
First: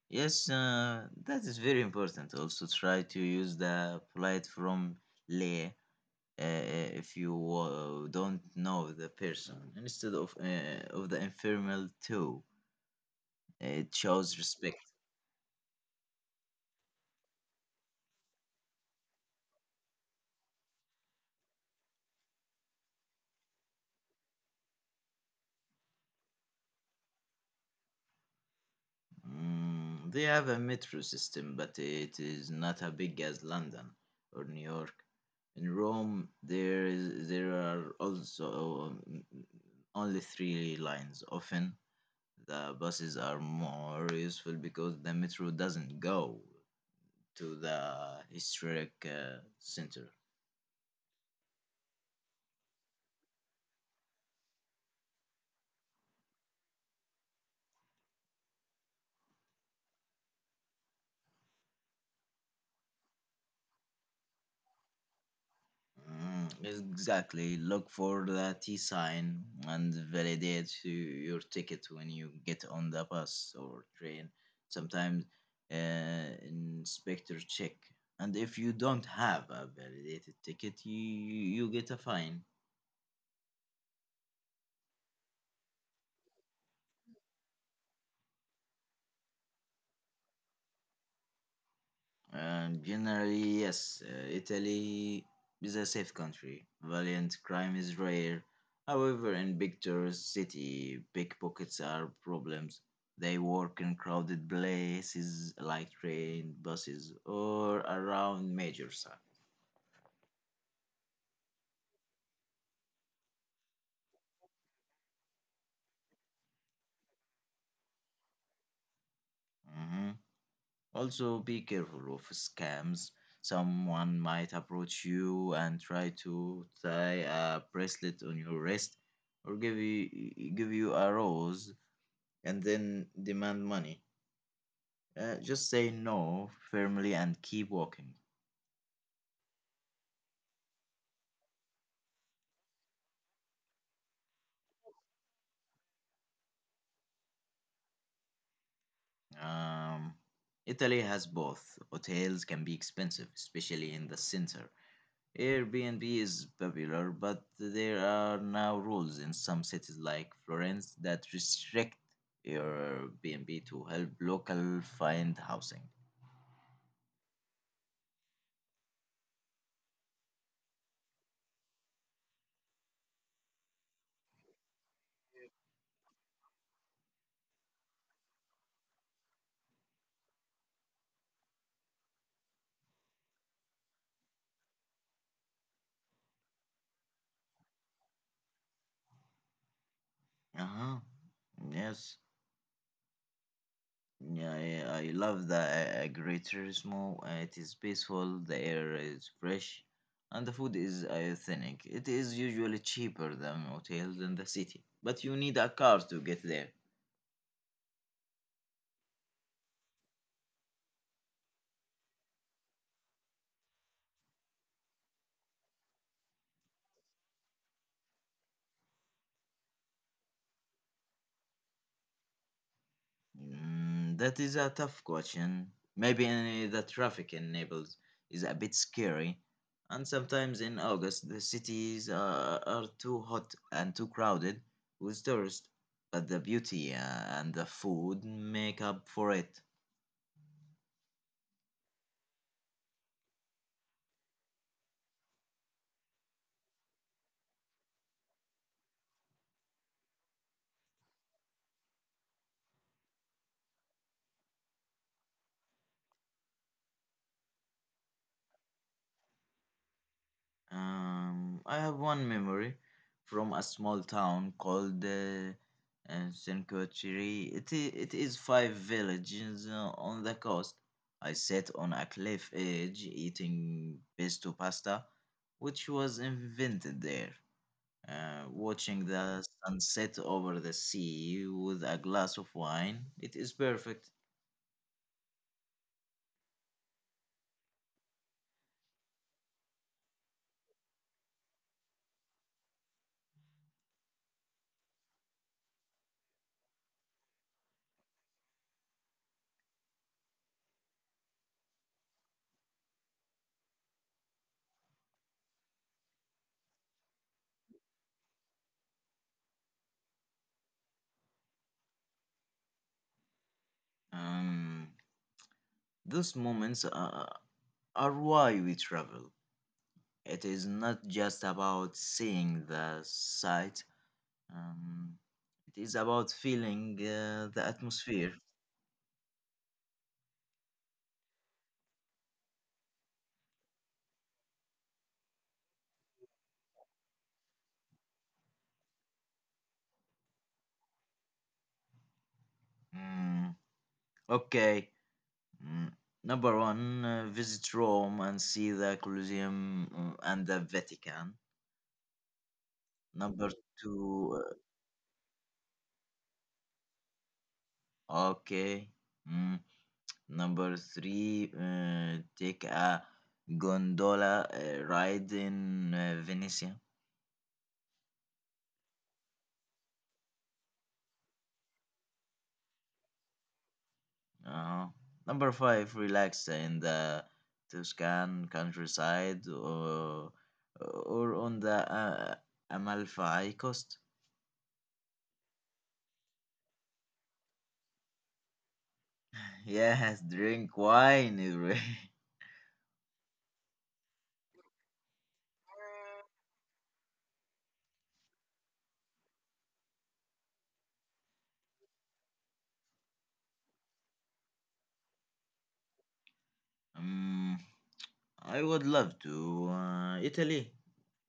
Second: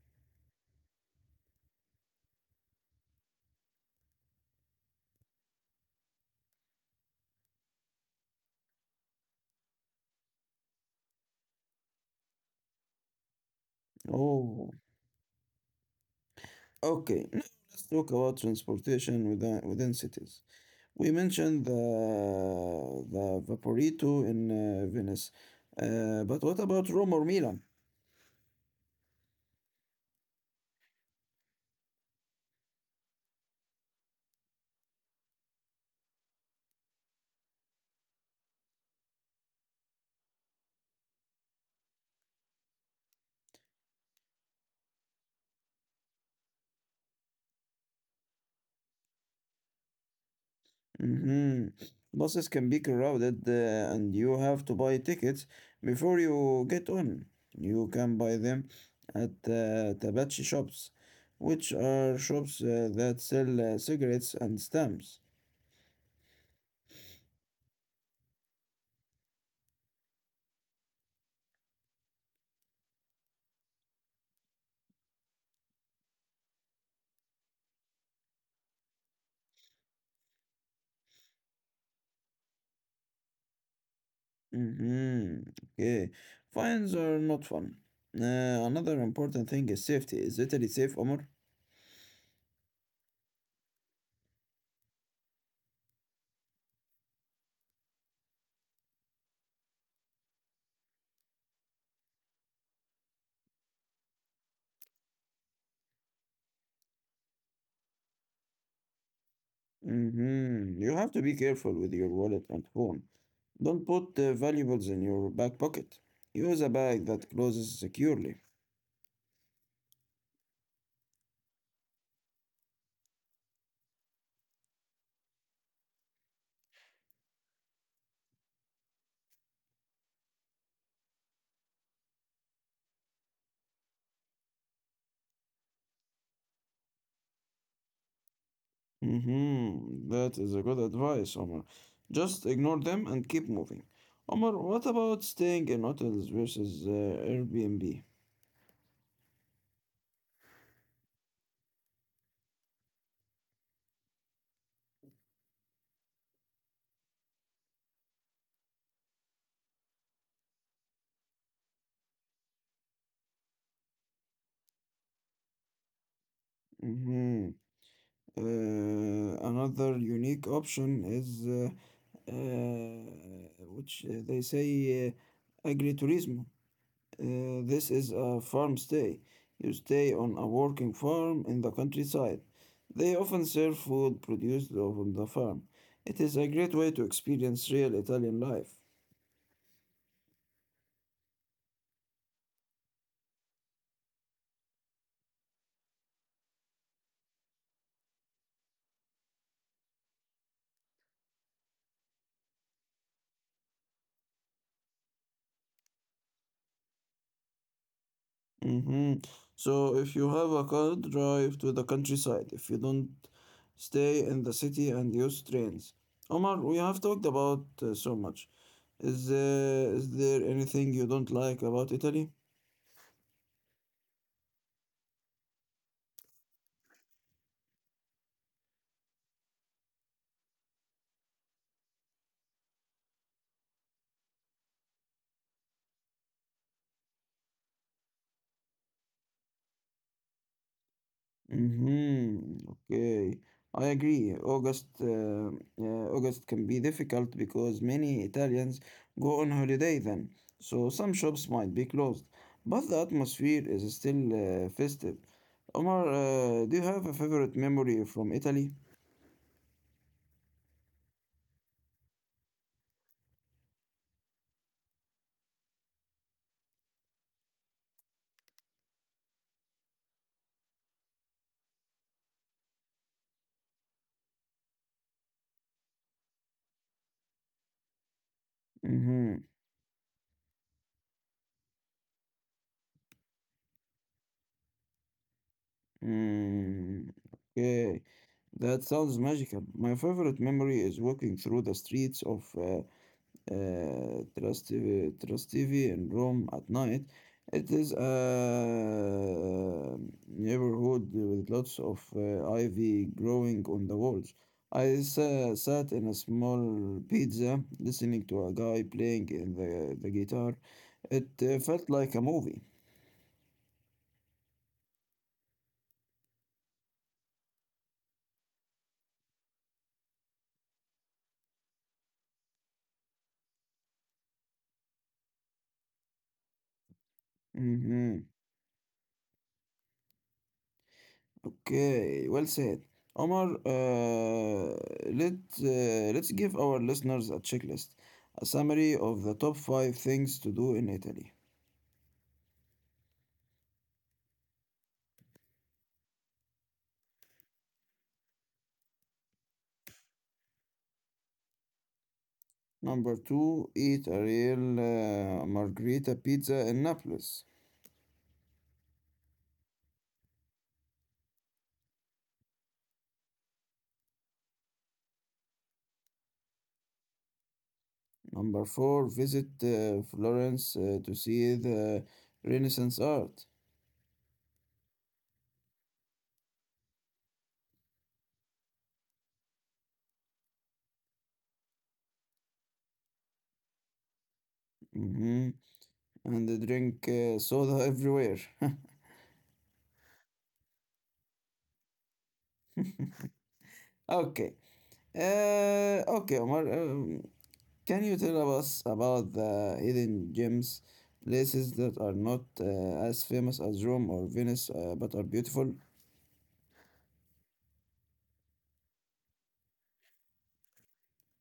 B: Yes, that is very important. Also, try to use the flight from le. If you don't know the person instead of the informal too. It shows
A: Oh,
B: respect.
A: okay. Now let's talk about transportation within cities. We mentioned the Vaporito in Venice, but what about Rome or Milan?
B: They have a metro system, but it is not as big as London or New York. In Rome, there are also um, only three lines. Often, the buses are more useful because the metro doesn't go to the historic center.
A: Hmm. Buses can be crowded and you have to buy tickets before you get on. You can buy them at Tabachi shops, which are shops that sell cigarettes and stamps.
B: Mm, exactly. Look for the T sign and validate your ticket when you get on the bus or train. Sometimes inspector check, and if you don't have a validated ticket, you get a fine.
A: Mm-hmm. Okay. Fines are not fun. Another important thing is safety. Is Italy safe, Omar?
B: And generally, yes, Italy is a safe country. Violent crime is rare. However, in big tourist city, pickpockets are problems. They work in crowded places like train, buses, or around major sites.
A: Mm-hmm. You have to be careful with your wallet and phone. Don't put valuables in your back pocket. Use a bag that closes securely.
B: Mhm. Also, be careful of scams. Someone might approach you and try to tie a bracelet on your wrist or give you a rose and then demand money. Just say no firmly and keep walking.
A: Mm-hmm. That is a good advice, Omar. Just ignore them and keep moving. Omar, what about staying in hotels versus Airbnb?
B: Um, Italy has both. Hotels can be expensive, especially in the center. Airbnb is popular, but there are now rules in some cities like Florence that restrict Airbnb to help local find housing.
A: Mm-hmm. Another unique option is which they say agritourism. This is a farm stay. You stay on a working farm in the countryside. They often serve food produced on the farm. It is a great way to experience real Italian life.
B: Uh-huh. Yes. Yeah, I love the Great. It is peaceful, the air is fresh, and the food is authentic. It is usually cheaper than hotels in the city, but you need a car to get there.
A: hmm So, if you have a car, drive to the countryside. If you don't, stay in the city and use trains. Omar, we have talked about so much. Is, uh, is there anything you don't like about Italy?
B: That is a tough question. Maybe in the traffic in Naples is a bit scary, and sometimes in August the cities are too hot and too crowded with tourists. But the beauty and the food make up for it.
A: Mm-hmm. Okay, I agree. August can be difficult because many Italians go on holiday then, so some shops might be closed. But the atmosphere is still festive. Omar, do you have a favorite memory from Italy?
B: I have one memory from a small town called Senkochiri. It is five villages on the coast. I sat on a cliff edge eating pesto pasta, which was invented there, watching the
A: Mm-hmm.
B: sunset over the sea with a glass of wine. It is perfect.
A: Mm, okay, that sounds magical. My favorite memory is walking through the streets of Trastevere TV, in Rome at night. It is a neighborhood with lots of ivy growing on the walls. Sat in a small pizza listening to a guy playing in the guitar. It felt like a movie.
B: Um, those moments are why we travel. It is not just about seeing the sight, um, it is about feeling the
A: Mhm.
B: atmosphere.
A: Okay, well said. Omar, uh, let, let's give our listeners a checklist, a summary of the top five things to do in Italy.
B: Mm, okay. Mm, Number one, visit Rome and see the Colosseum and the Vatican.
A: Number
B: Number
A: two, eat a
B: two,
A: real margherita pizza in Naples.
B: okay. Mm, Number three, take a gondola ride in Venice.
A: Number four, visit Florence to see the Renaissance art.
B: Uh, Number five, relax in the Tuscan countryside or on the Amalfi coast.
A: hmm And they drink soda everywhere.
B: Yes, drink wine. Ibrahim.
A: Okay. Okay, Omar. Can you tell us about the hidden gems, places that are not as famous as Rome or Venice, but are beautiful?
B: um, I would love to. Italy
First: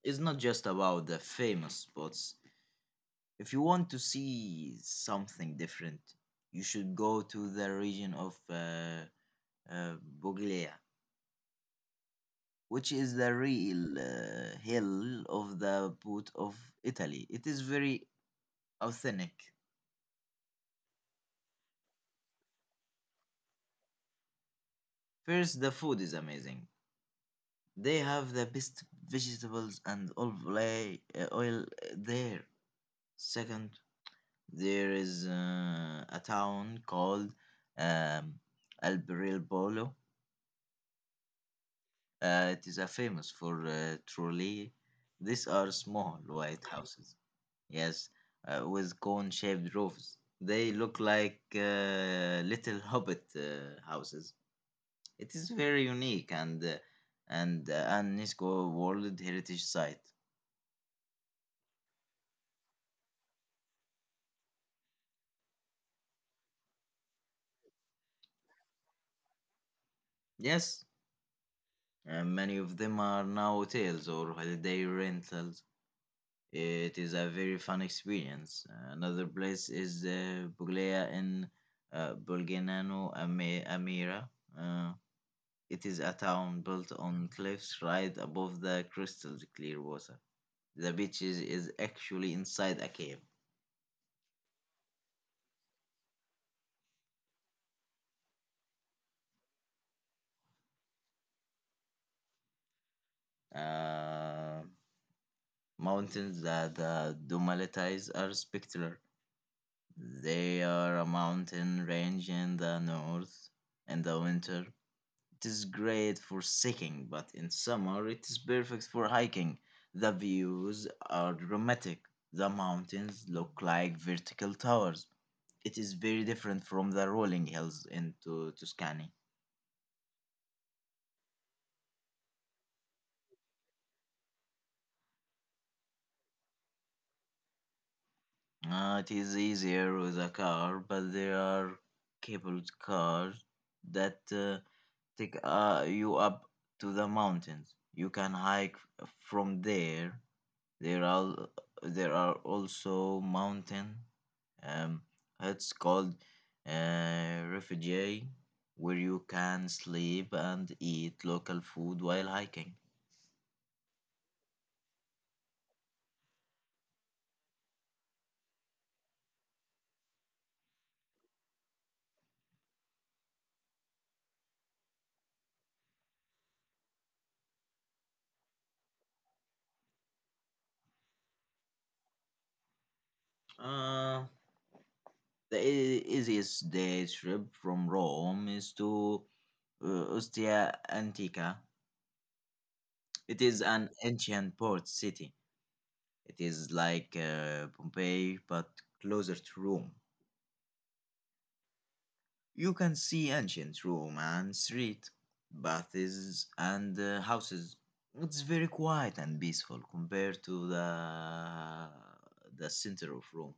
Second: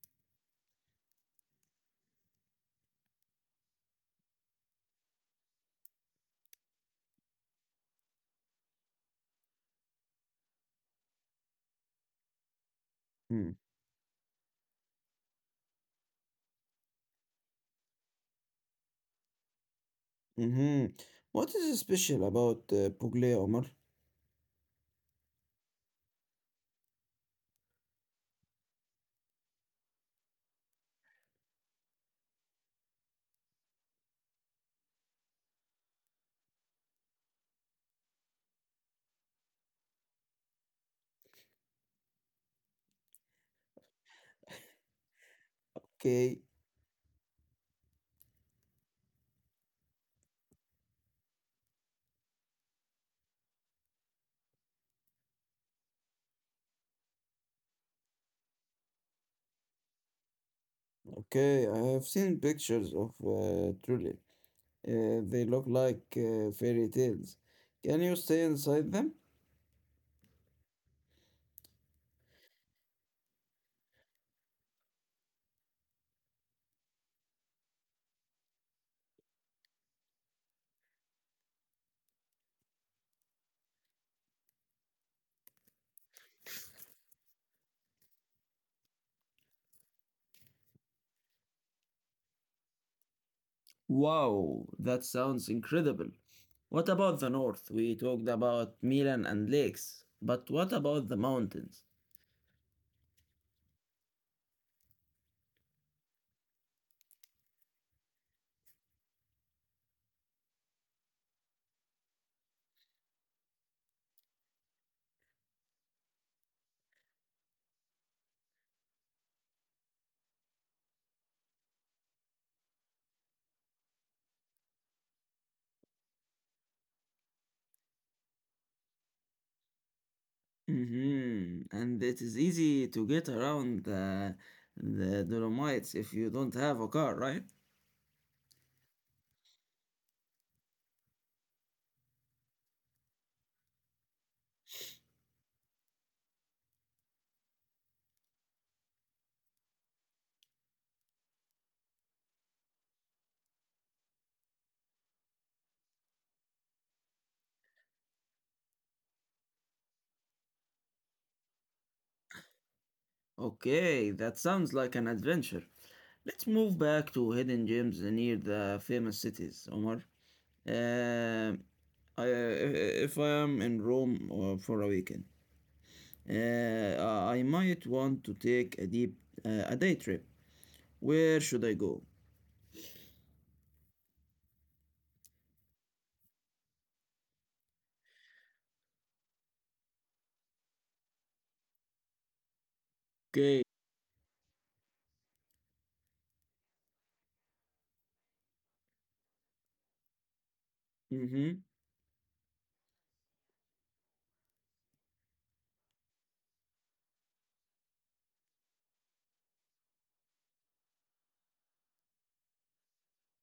B: is not just about the famous spots. If you want to see something different, you should go to the region of uh, Puglia, which is the
A: Hmm.
B: real hill of the boot of Italy. It is very authentic.
A: Mm-hmm. What is special about Puglia, Omar?
B: First, the food is amazing. They have the best vegetables and olive oil there. Second, there is a town called um, Alberobolo. It is famous for trolley. These are small
A: Okay,
B: white houses. Yes, with cone-shaped roofs. They look like little hobbit houses. It is very unique and an UNESCO World Heritage Site.
A: okay, I have seen pictures of truly. They look like fairy tales. Can you stay inside them?
B: Yes, many of them are now hotels or holiday rentals. It is a very fun experience. Another place is Puglia in Bulganano Amira. Uh, It is a town built on cliffs right above the crystal clear water. The beach is actually inside a cave.
A: Wow, that sounds incredible. What about the north? We talked about Milan and lakes, but what about the mountains?
B: Uh, Mountains that the Dumalites are spectacular. They are a mountain range in the north in the winter. It is great for hiking, but in summer it is perfect for hiking. The views are dramatic. The mountains look like vertical towers. It is very different from the rolling hills into Tuscany.
A: Mhm. And it is easy to get around the Dolomites if you don't have a car, right?
B: It is easier with a car, but there are cabled cars that take you up to the mountains. You can hike from there. There are there are also mountain um, huts called refugee where you can sleep and eat local food while hiking.
A: Okay, that sounds like an adventure. Let's move back to hidden gems near the famous cities, Omar. Um, if I am in Rome for a weekend, uh, I might want to take a day trip. Where should I go?
B: uh, The easiest day trip from Rome is to uh, Ostia Antica. It is
A: Okay.
B: an ancient port city. It is like Pompeii but closer to Rome.
A: Mm-hmm.
B: You can see ancient Rome and street, baths and houses. It's very quiet and peaceful compared to the center of Rome.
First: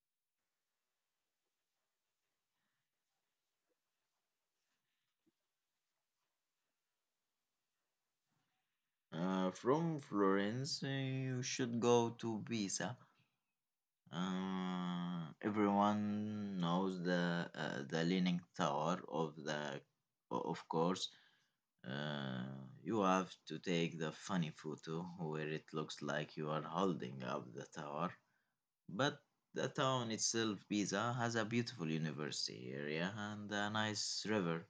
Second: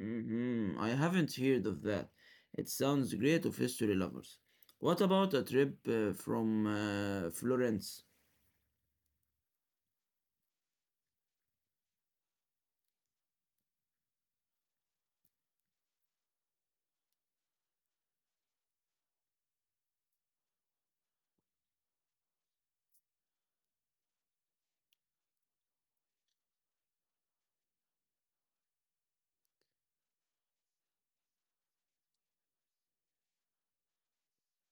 A: I haven't heard of that. It sounds great of history lovers. What about a trip from Florence?
B: From Florence, you should go to Pisa. Everyone knows the leaning tower of the, of course. Uh, you have to take the funny photo where it looks like you are holding up the tower. But the town itself, Pisa, has a beautiful university area and a nice river.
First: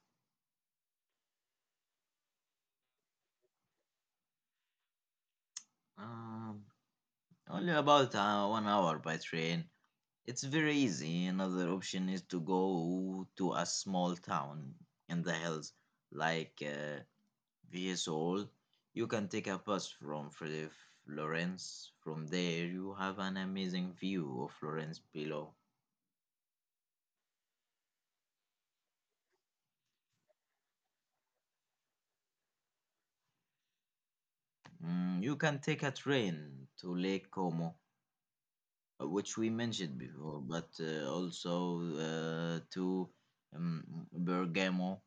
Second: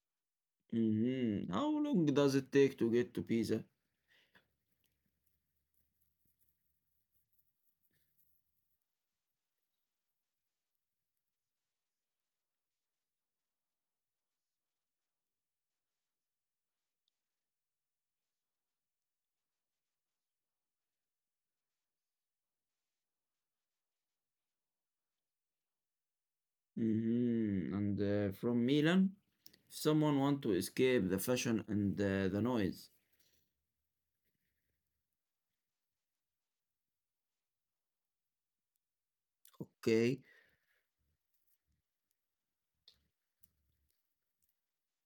A: How long does it take to get to Pisa?
B: Um, Only about 1 hour by train. It's very easy. Another option is to go to a small town in the hills like Viesoul. You can take a bus from Florence. From there, you have an amazing view of Florence below.
A: And from Milan, if someone want to escape the fashion and the noise.
B: You can take a train to Lake Como, which we mentioned
A: Okay.
B: before, but also to um, Bergamo.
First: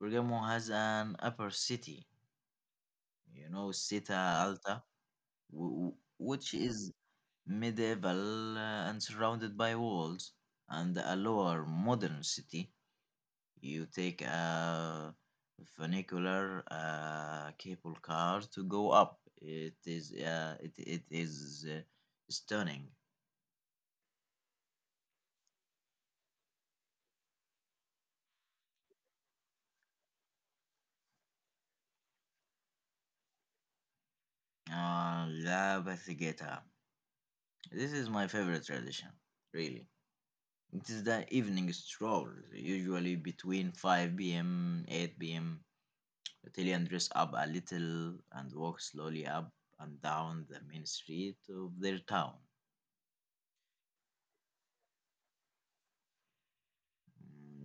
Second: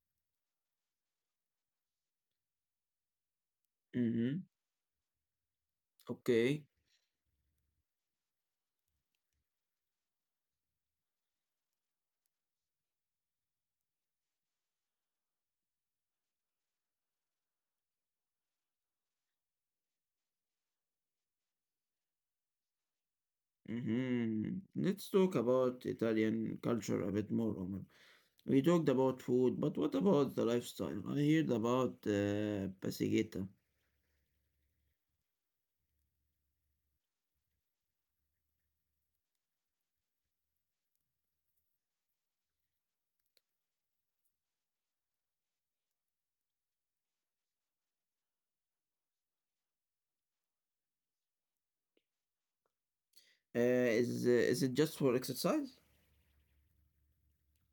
B: Bergamo has an upper city, you know, Città
A: hmm
B: Alta, w- which
A: Okay.
B: is medieval and surrounded by walls, and a lower modern city. You take a funicular, a cable car to go up. It is stunning.
A: Let's talk about Italian culture a bit more, Omar. We talked about food, but what about the lifestyle? I heard about Pasigeta.
B: La Bathigeta. This is my favorite tradition, really. It is the evening stroll, usually between 5 p.m. 8 p.m. Tyrion dress up a little and walk slowly up and down the main street of their town.
A: Uh, is it just for exercise?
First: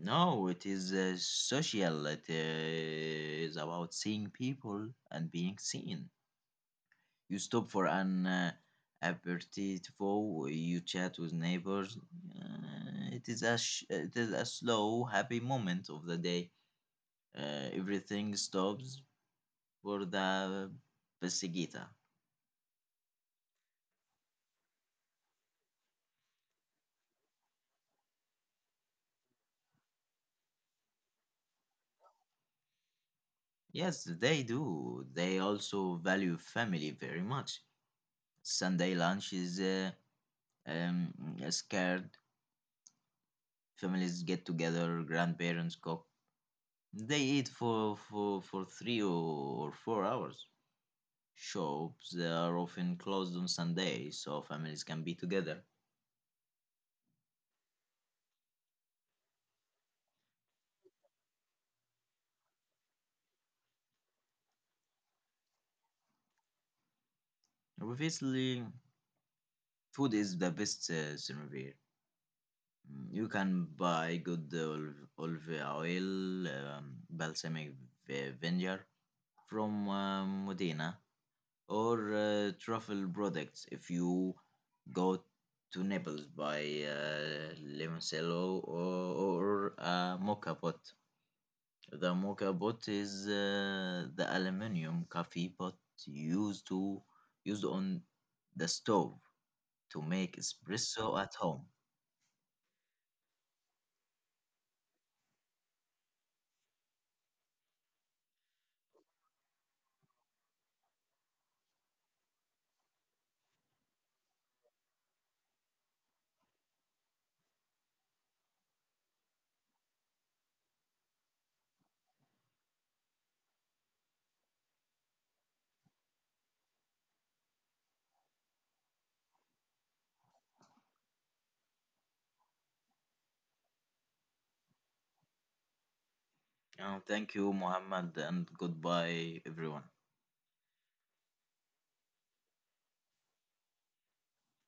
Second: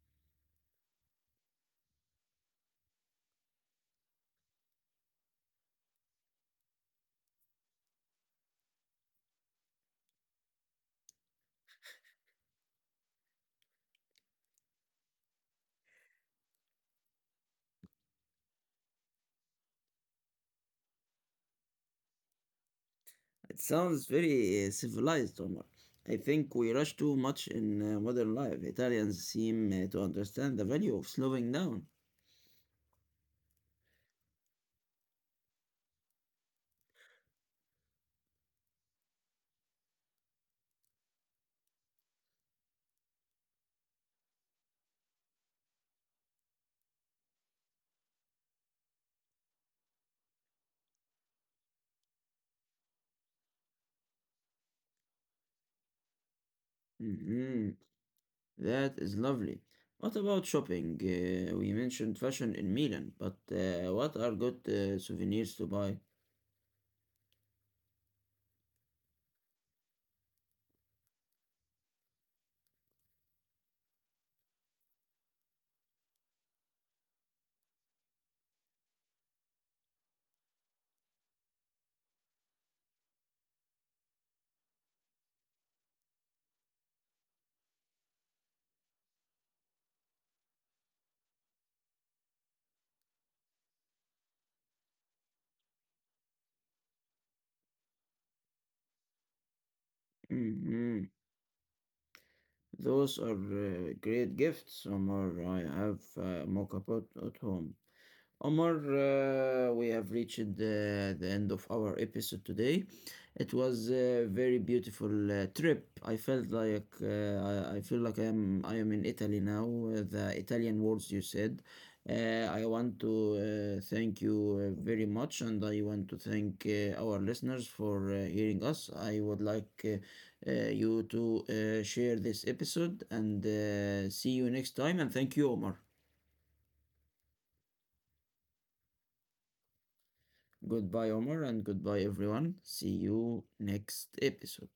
B: No, it is social. It is about seeing people and being seen. You stop for an aperitivo. You chat with neighbors. It is a slow, happy moment of the day. Everything stops for the pesiguita.
A: It sounds very civilized, Omar. I think we rush too much in modern life. Italians seem to understand the value of slowing down.
B: Yes, they do. They also value family very much. Sunday lunch is um, scared. Families get together, grandparents cook. They eat for 3 or 4 hours. Shops are often closed on Sunday, so families can be together.
A: Mhm. That is lovely. What about shopping? We mentioned fashion in Milan, but what are good souvenirs to buy?
B: Obviously, food is the best souvenir. You can buy good olive oil, balsamic vinegar, from Modena or truffle products if you go to Naples by Limoncello or Mocha Pot. The Mocha Pot is the aluminum coffee pot used to used on the stove to make
A: Mhm.
B: espresso at home.
A: Those are great gifts, Omar. I have a mock up at home. We have reached the end of our episode today. It was a very beautiful trip. I felt like I feel like I am in Italy now. The Italian words you said. Uh, I want to thank you very much, and I want to thank our listeners for hearing us. I would like you to share this episode, and see you next time. And thank you, Omar.
B: Thank you, Mohammed, and goodbye, everyone.
A: Goodbye, Omar, and goodbye, everyone. See you next episode.